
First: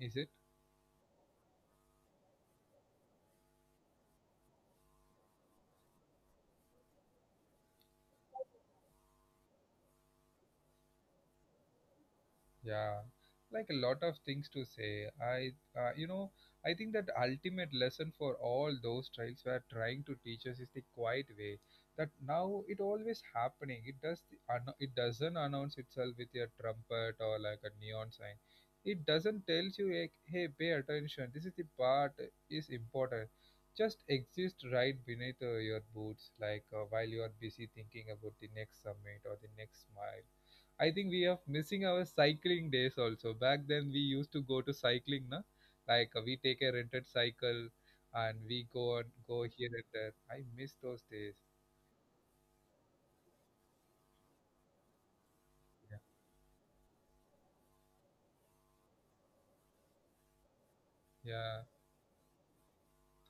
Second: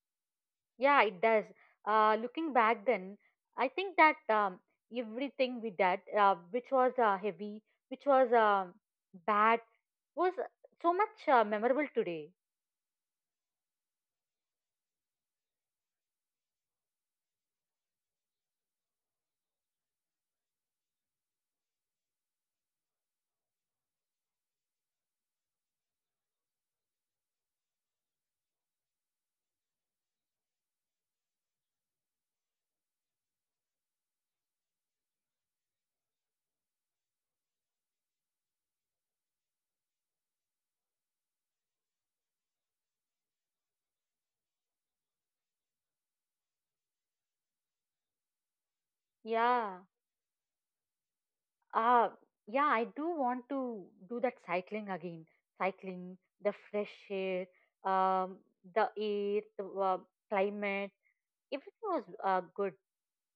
Speaker 1: is it?
Speaker 2: Yeah, it does. Looking back then, I think that everything we did, which was heavy, which was bad, was so much memorable today.
Speaker 1: Yeah, like a lot of things to say. You know, I think that ultimate lesson for all those trials were trying to teach us is the quiet way. That now it always happening. It does the, it doesn't announce itself with a trumpet or like a neon sign. It doesn't tells you like, hey, pay attention. This is the part is important. Just exist right beneath your boots, like while you are busy thinking about the next summit or the next smile. I think we are missing our cycling days also. Back then we used to go to cycling, na? Like we take a rented cycle and we go here
Speaker 2: Yeah.
Speaker 1: and there. I miss those days.
Speaker 2: Uh, yeah, I do want to do that cycling again.
Speaker 1: Yeah.
Speaker 2: Cycling, the fresh air, um, the air, the climate,
Speaker 1: Yeah.
Speaker 2: everything was good.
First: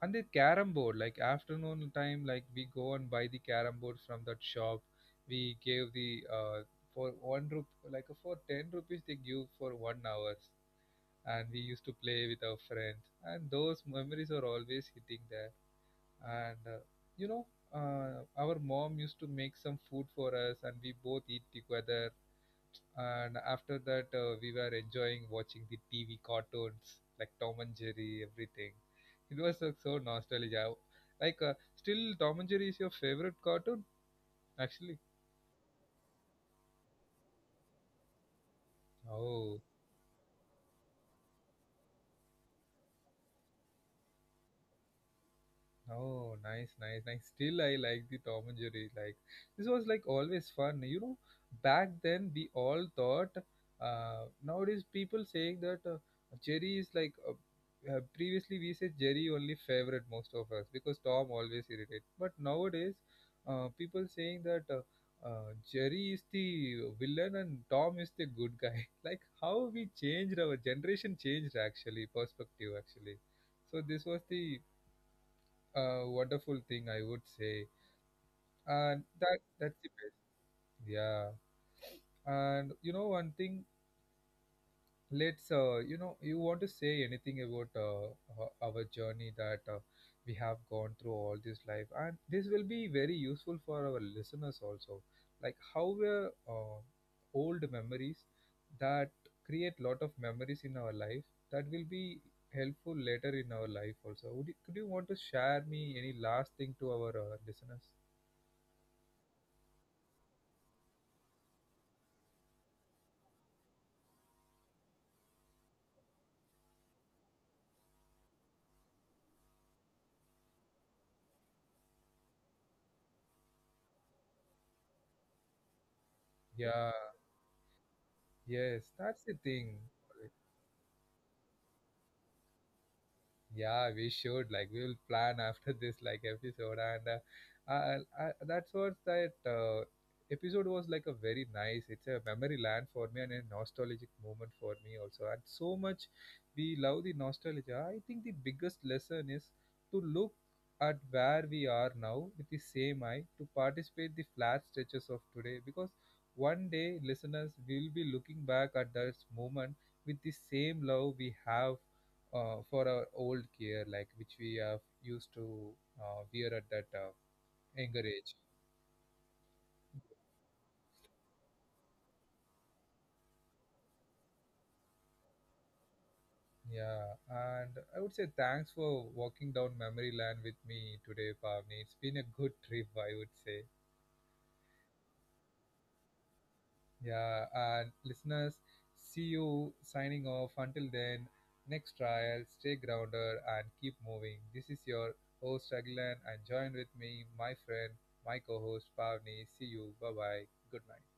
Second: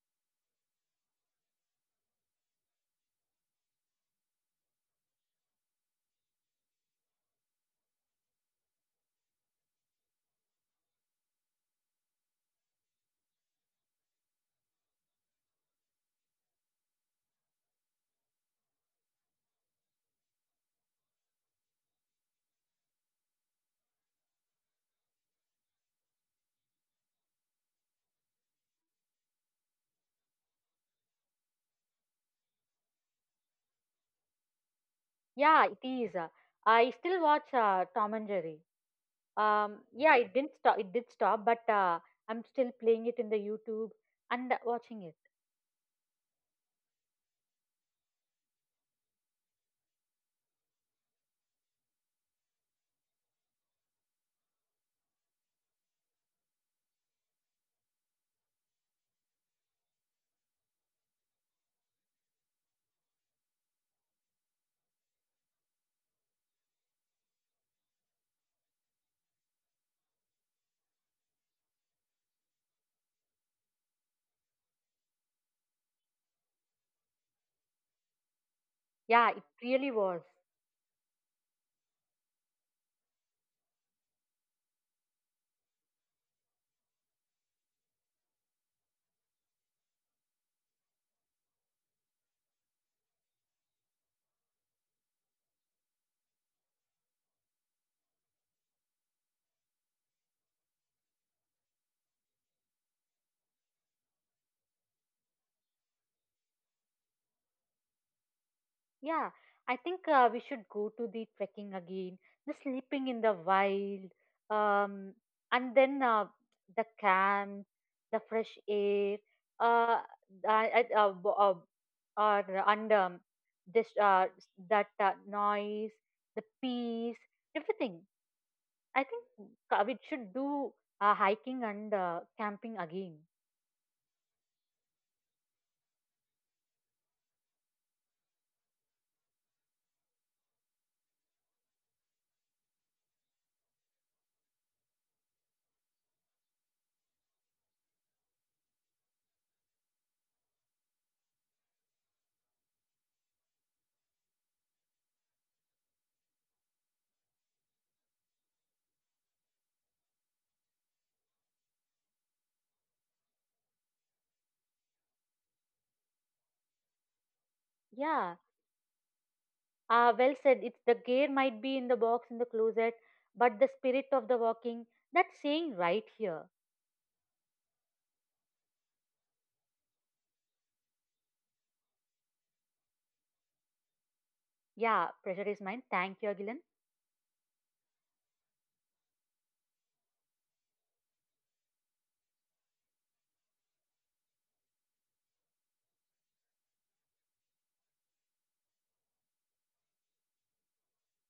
Speaker 1: And the carom board, like afternoon time, like we go and buy the carom board from that shop. We gave the for one rupee, like for ten rupees they give for one hours, and we used to play with our friends. And those memories are always hitting there. And you know, our mom used to make some food for us and we both eat together, and after that we were enjoying watching the TV cartoons like Tom and Jerry, everything. It was so nostalgic. I- like still Tom and Jerry is your favorite cartoon actually.
Speaker 2: Yeah, it is. I still watch Tom and Jerry.
Speaker 1: Oh.
Speaker 2: Um, yeah, it didn't stop it did stop, but I'm still playing it in the YouTube and watching it.
Speaker 1: Oh, nice, nice, nice. Still, I like the Tom and Jerry. Like this was like always fun. You know, back then we all thought. Nowadays people saying that Jerry is like. Previously we said Jerry only favorite most of us because Tom always irritates. But nowadays, people saying that Jerry is the villain and Tom is the good guy. Like how we changed, our generation changed actually, perspective actually. So this was the a wonderful thing, I would say. And
Speaker 2: Yeah,
Speaker 1: that
Speaker 2: it
Speaker 1: that's the
Speaker 2: really
Speaker 1: best.
Speaker 2: was.
Speaker 1: Yeah. And you know one thing, let's you know, you want to say anything about our journey that we have gone through all this life, and this will be very useful for our listeners also. Like how were old memories that create lot of memories in our life that will be helpful later in our life also. Would you, could you want to share me any last thing to our listeners?
Speaker 2: Yeah, I think we should go to the trekking again, the sleeping in the wild, um and then the camp, the fresh air, uh, I- bo- or and this that noise, the
Speaker 1: Yeah,
Speaker 2: peace, everything.
Speaker 1: yes,
Speaker 2: I
Speaker 1: that's the
Speaker 2: think
Speaker 1: thing.
Speaker 2: Kavit should do hiking and camping again.
Speaker 1: Yeah, we should. Like, we will plan after this like episode, and uh, uh, that's what that episode was like a very nice. It's a memory land for me and a nostalgic moment for me also. And so much we love the nostalgia. I think the biggest lesson is to look at where we are now with the same eye to participate the flat stretches of today, because one day listeners will be looking back at this moment with the same love we have for our old gear, like which we have used to wear at that younger age.
Speaker 2: Yeah, well said. It's the gear might be in the box in the closet, but the spirit of the walking, that's saying right here.
Speaker 1: Yeah, and I would say thanks for walking down memory lane with me today, Pavni. It's been a good trip, I would say.
Speaker 2: Yeah, pressure is mine. Thank you, Agilan.
Speaker 1: Yeah, and listeners, see you signing off. Until then, next trial, stay grounded and keep moving. This is your host, Agilan, and join with me, my friend, my co host, Pavni. See you. Bye bye. Good night.